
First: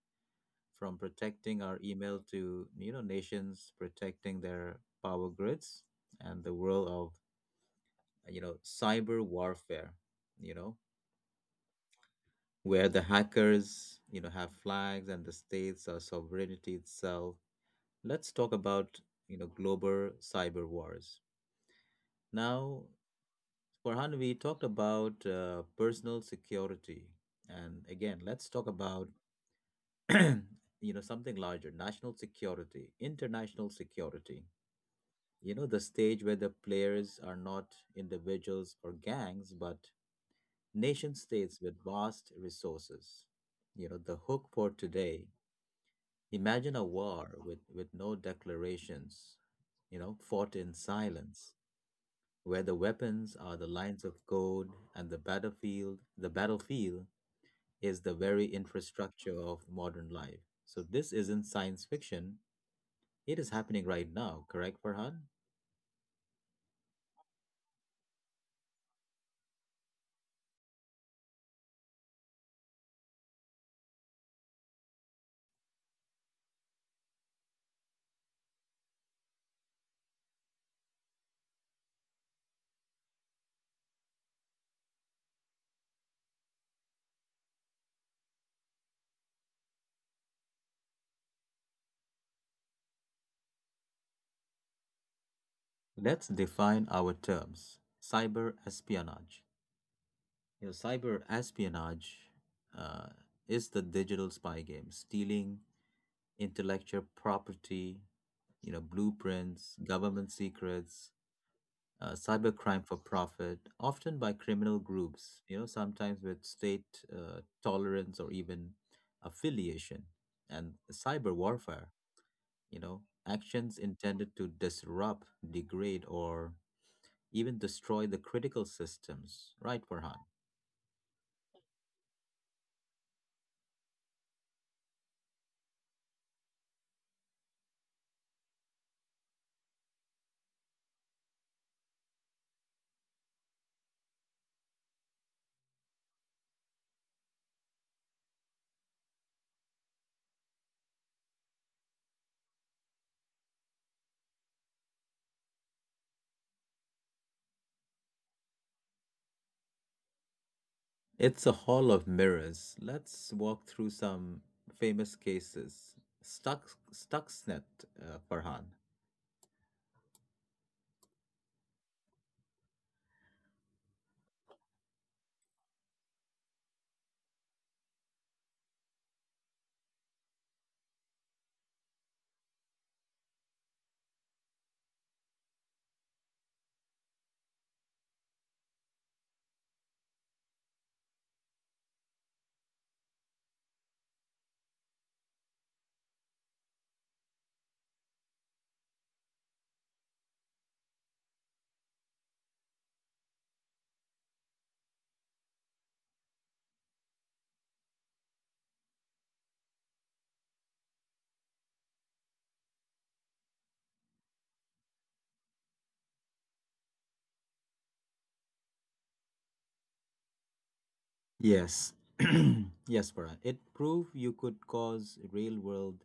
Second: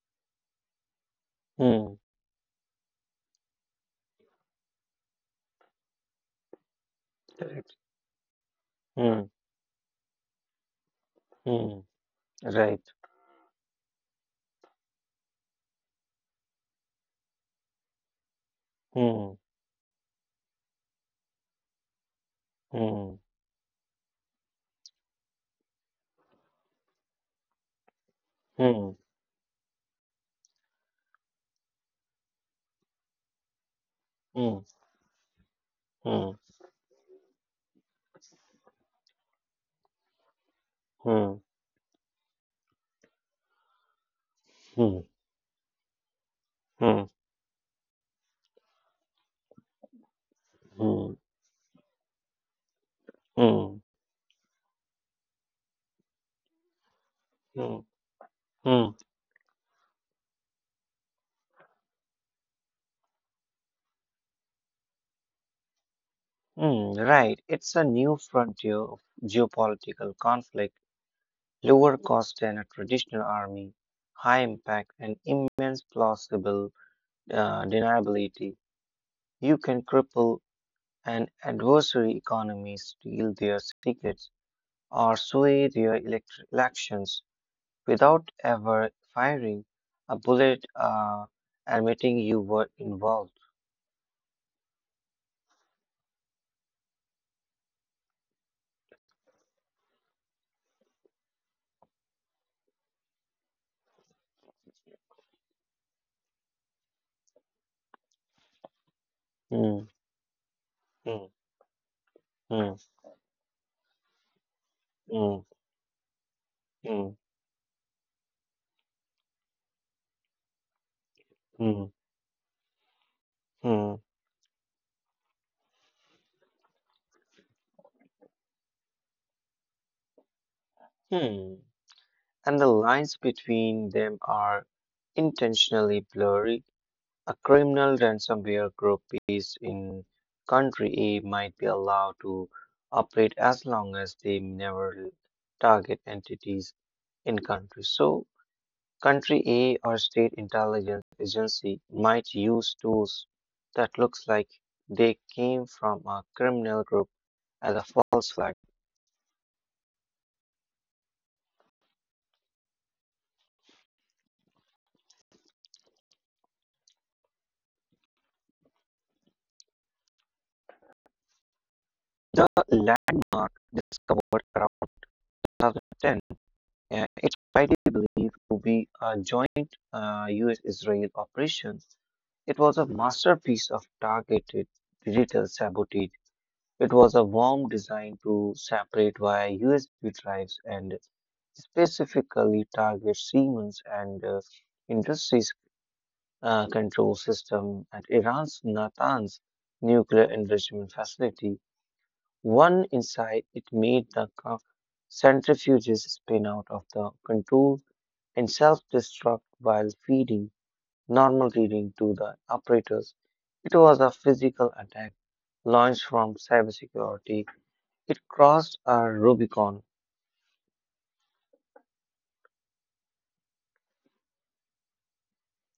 Speaker 1: from protecting our
Speaker 2: hmm,
Speaker 1: email to, you know, nations protecting their power grids, and the world of,
Speaker 2: correct.
Speaker 1: you know, cyber
Speaker 2: Hmm,
Speaker 1: warfare. You know,
Speaker 2: hmm, right.
Speaker 1: where the hackers, you know, have flags and the states are sovereignty itself, let's talk about, you
Speaker 2: Hmm,
Speaker 1: know, global cyber wars now.
Speaker 2: hmm,
Speaker 1: Farhan, we talked about personal security, and again let's talk
Speaker 2: hmm,
Speaker 1: about you know, something larger, national security, international security,
Speaker 2: hmm,
Speaker 1: you know, the stage where
Speaker 2: hmm,
Speaker 1: the players are not individuals or gangs but nation
Speaker 2: hmm,
Speaker 1: states with vast resources, you know. The hook for
Speaker 2: hmm,
Speaker 1: today: imagine a
Speaker 2: hmm, hmm,
Speaker 1: war with no declarations, you know, fought in silence, where the weapons are the
Speaker 2: hmm,
Speaker 1: lines of code and the battlefield
Speaker 2: hmm,
Speaker 1: is the very
Speaker 2: hmm,
Speaker 1: infrastructure of modern life. So this isn't science fiction. It is happening right now, correct, Farhan?
Speaker 2: hmm, right. It's a new frontier of geopolitical conflict, lower cost than a traditional army, high impact, and immense plausible deniability. You can cripple an adversary economy, steal their tickets, or sway their elections without ever firing a bullet or admitting you were involved.
Speaker 1: Let's define our terms. Cyber espionage. You know, cyber espionage uh, is the digital spy game, stealing intellectual property, you know, blueprints,
Speaker 2: Hmm,
Speaker 1: government secrets,
Speaker 2: hmm, hmm,
Speaker 1: cybercrime for profit, often by criminal groups,
Speaker 2: hmm,
Speaker 1: you know, sometimes with state
Speaker 2: hmm,
Speaker 1: tolerance or even affiliation, and cyber
Speaker 2: hmm,
Speaker 1: warfare, you know, actions
Speaker 2: hmm,
Speaker 1: intended to disrupt, degrade, or even destroy the critical systems. Right, Farhan?
Speaker 2: hmm. And the lines between them are intentionally blurry. A criminal ransomware group based in country A might be allowed to operate as long as they never target entities in country. So, country A or state intelligence agency might use tools that looks like they came from a criminal group as a false flag.
Speaker 1: It's a hall of mirrors. Let's walk through some famous cases. Stuck, Stuxnet, Farhan.
Speaker 2: The landmark discovered around 2010. It's widely believed to be a joint US-Israel operation. It was a masterpiece of targeted digital sabotage. It was a worm designed to separate via USB drives and specifically target Siemens and Industries Control System at Iran's Natanz nuclear enrichment facility. One insight it made the centrifuges spin out of the control and self-destruct while feeding normal reading to the operators. It was a physical attack launched from cybersecurity. It crossed a Rubicon.
Speaker 1: Yes. Yes, Farhan. It proved you could cause real world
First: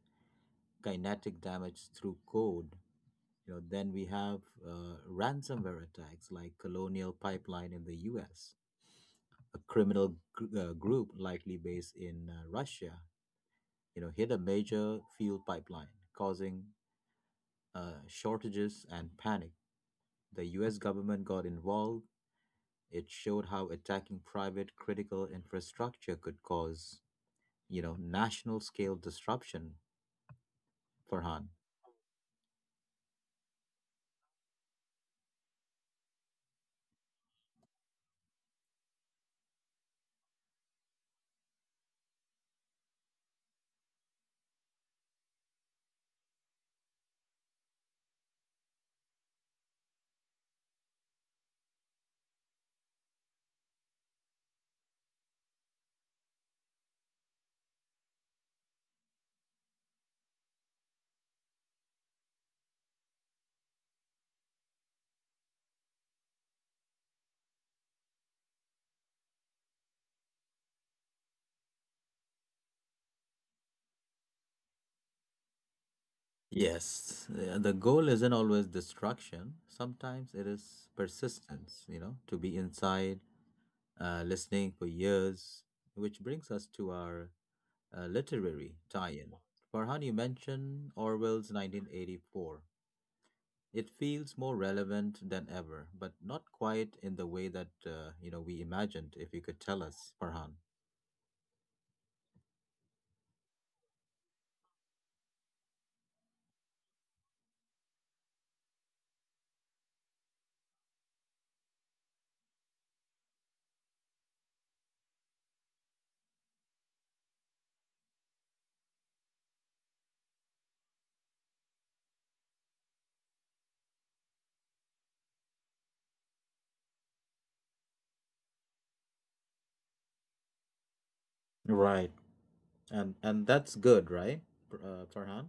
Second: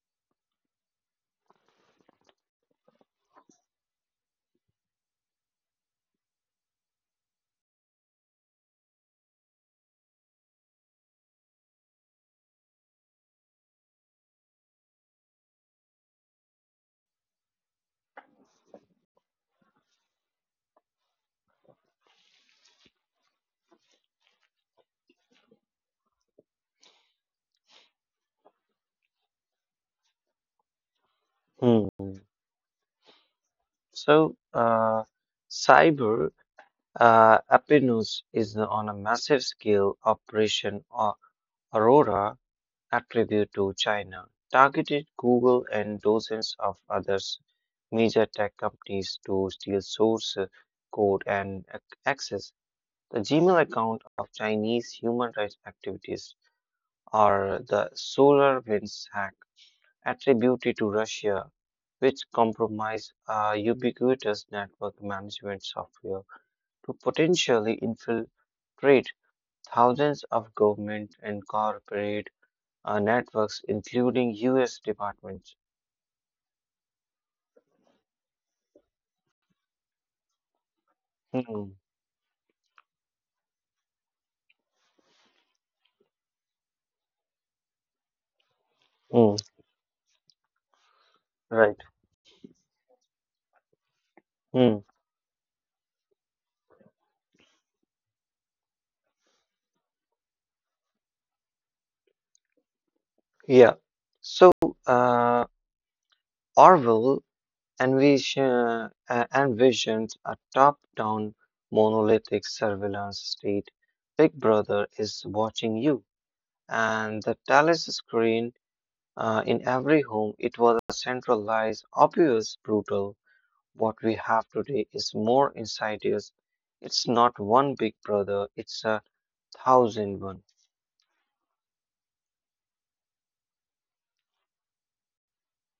Speaker 1: kinetic damage through code. You know, then we have ransomware attacks like Colonial Pipeline in the US, a criminal group likely based in Russia, you know, hit a major fuel pipeline, causing shortages and panic. The US government got involved. It showed how attacking private critical infrastructure could cause, you know, national scale disruption, Farhan.
Speaker 2: Hmm. So, cyber apennus is on a massive scale operation or Aurora attributed to China, targeted Google and dozens of other major tech companies to steal source code and access. The Gmail account of Chinese human rights activists are the solar winds hack attributed to Russia, which compromised a ubiquitous network management software to potentially infiltrate thousands of government and corporate networks, including U.S. departments.
Speaker 1: Yes. Yeah, the goal isn't always destruction. Sometimes it is
Speaker 2: Hmm.
Speaker 1: persistence, you know, to be inside, listening for years, which brings us to our literary tie
Speaker 2: Hmm.
Speaker 1: in. Farhan, you mentioned Orwell's
Speaker 2: Right.
Speaker 1: 1984. It feels more
Speaker 2: Hmm.
Speaker 1: relevant than ever, but not quite in the way that, you know, we imagined, if you could tell us, Farhan.
Speaker 2: Yeah. So, uh, Orwell and, uh, uh, visions a top down monolithic surveillance state. Big Brother is watching you. And the Talus screen in every home, it was a centralized, obvious, brutal. What we have today is more insidious. It's not one Big Brother, it's a thousand one.
Speaker 1: Right. And that's good, right, Farhan?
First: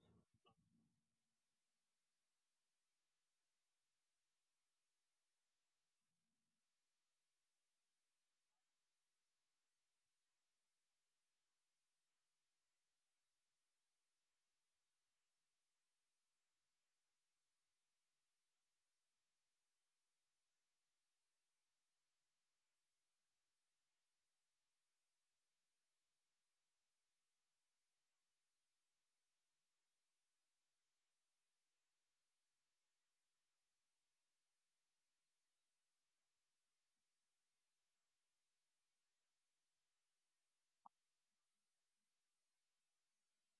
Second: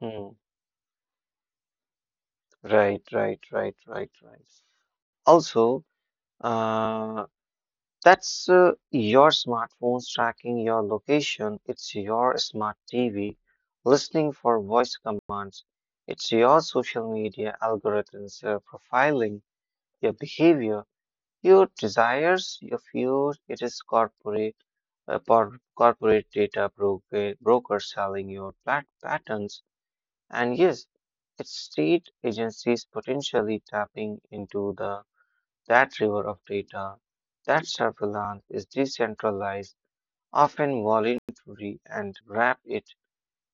Speaker 2: Hmm. Right, right, right, right, right. Also, uh. That's your smartphone's tracking your location. It's your smart TV listening for voice commands. It's your social media algorithms profiling your behavior, your desires, your views. It is corporate corporate data broker brokers selling your patterns. And yes, it's state agencies potentially tapping into the that river of data, that surveillance is decentralized, often voluntary, and wrap it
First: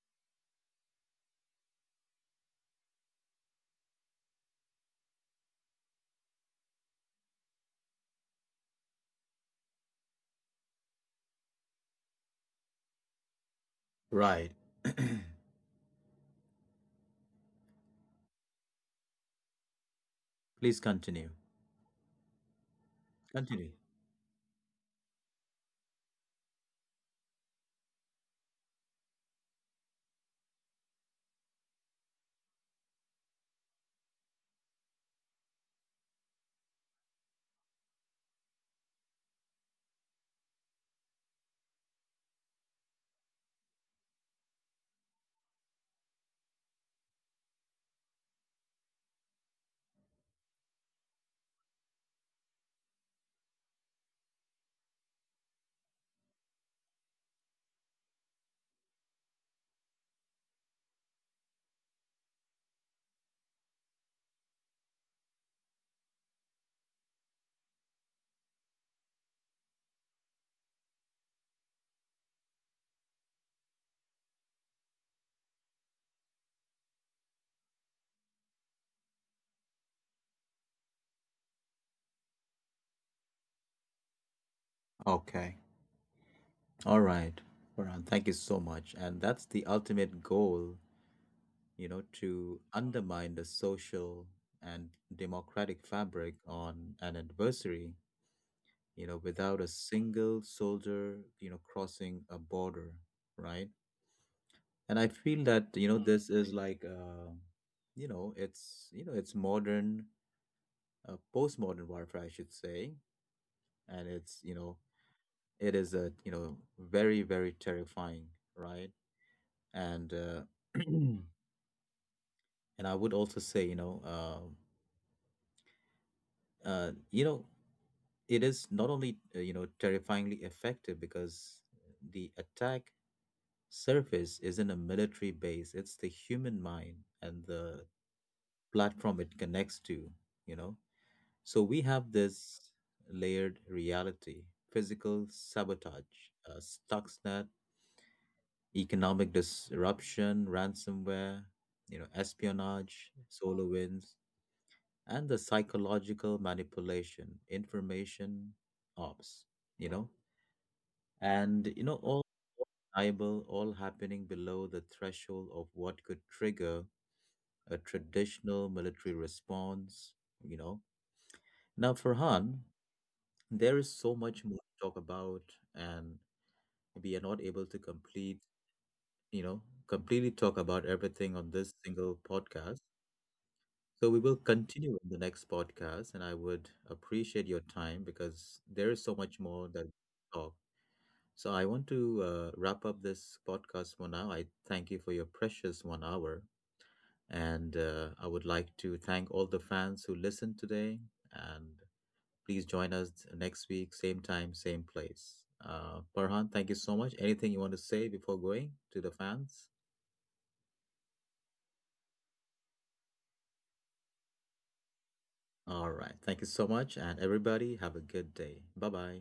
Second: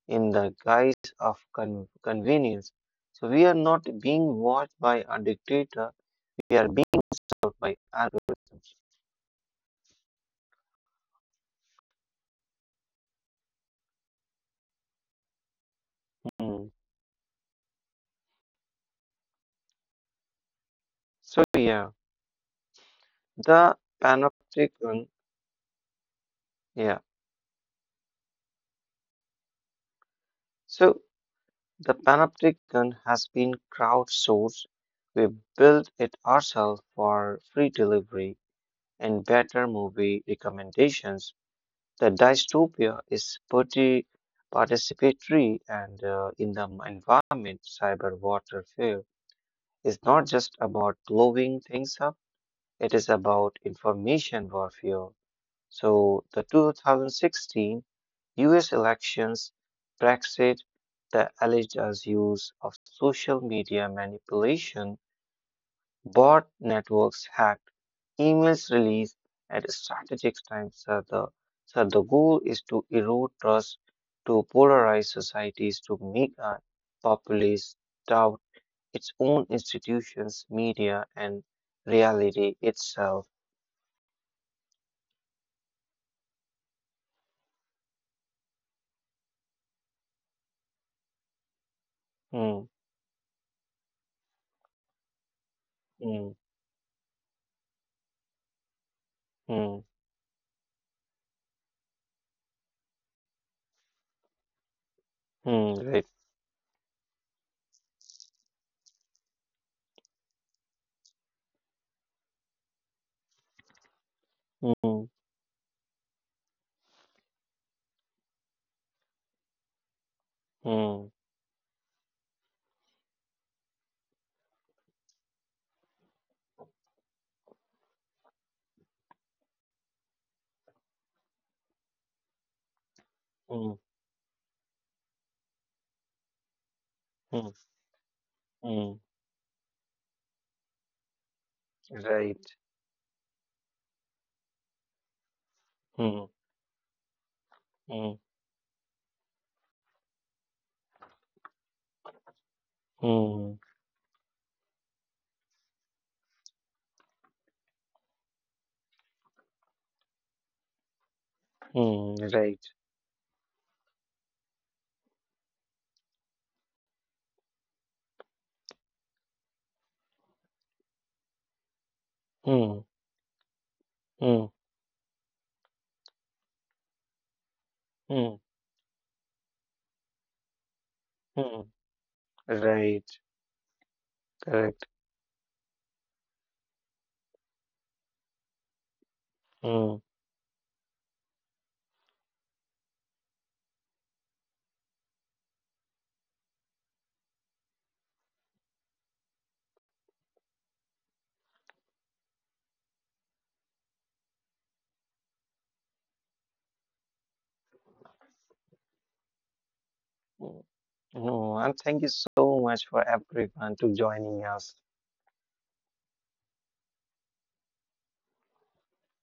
Speaker 2: in the guise of convenience. So we are not being watched by a dictator, we are being watched by
Speaker 1: Right.
Speaker 2: algorithm.
Speaker 1: Please continue.
Speaker 2: So yeah,
Speaker 1: Continue.
Speaker 2: the panopticon, yeah. So the panopticon has been crowdsourced. We built it ourselves for free delivery and better movie recommendations. The dystopia is participatory and in the environment, cyber warfare is not just about blowing things up, it is about information warfare. So the 2016 US elections, Brexit, the alleged use of social media manipulation, bot networks hacked emails released at strategic times. So the goal is to erode trust, to polarize societies, to make a populace doubt its own institutions, media, and reality itself.
Speaker 1: Okay. All right. Farhan, thank you so much. And that's the ultimate goal, you know, to
Speaker 2: Hmm,
Speaker 1: undermine the social and democratic fabric
Speaker 2: hmm,
Speaker 1: on an adversary, you know, without a
Speaker 2: hmm,
Speaker 1: single soldier, you know, crossing a border, right? And I feel that,
Speaker 2: hmm,
Speaker 1: you know,
Speaker 2: right.
Speaker 1: this is like, you know, it's modern, postmodern warfare, I should say. And it's, you know,
Speaker 2: Hmm,
Speaker 1: it is a, you know, very, very terrifying, right, and
Speaker 2: hmm,
Speaker 1: and I would also say, you know, you know, it is not only, you know, terrifyingly effective because the attack
Speaker 2: hmm,
Speaker 1: surface isn't a military base, it's the human mind and
Speaker 2: hmm,
Speaker 1: the
Speaker 2: hmm,
Speaker 1: platform it connects to, you know, so we have
Speaker 2: right.
Speaker 1: this layered reality: physical sabotage,
Speaker 2: Hmm,
Speaker 1: Stuxnet,
Speaker 2: hmm,
Speaker 1: economic disruption, ransomware, you know, espionage,
Speaker 2: hmm,
Speaker 1: solar winds, and the psychological manipulation, information ops, you know, and you know,
Speaker 2: hmm,
Speaker 1: all
Speaker 2: right.
Speaker 1: liable, all happening below the threshold of what could trigger a traditional military response, you know. Now, Farhan,
Speaker 2: Hmm,
Speaker 1: there is so
Speaker 2: hmm,
Speaker 1: much more to talk about, and we are not able to
Speaker 2: hmm,
Speaker 1: complete, you know, completely talk about everything on
Speaker 2: hmm,
Speaker 1: this single podcast.
Speaker 2: right.
Speaker 1: So we will
Speaker 2: Correct.
Speaker 1: continue in the next podcast, and I would appreciate your time because there is so much more that we
Speaker 2: Mm,
Speaker 1: can talk. So I want to wrap up this podcast for now. I thank you for your precious 1 hour, and I would like to thank all the fans who listened today. And please join us next week, same time, same place. Farhan, thank you so much. Anything you want to say before going to the fans?
Speaker 2: mm, mm. And thank you so much for everyone to joining us.
Speaker 1: All right. Thank you so much, and everybody have a good day. Bye bye.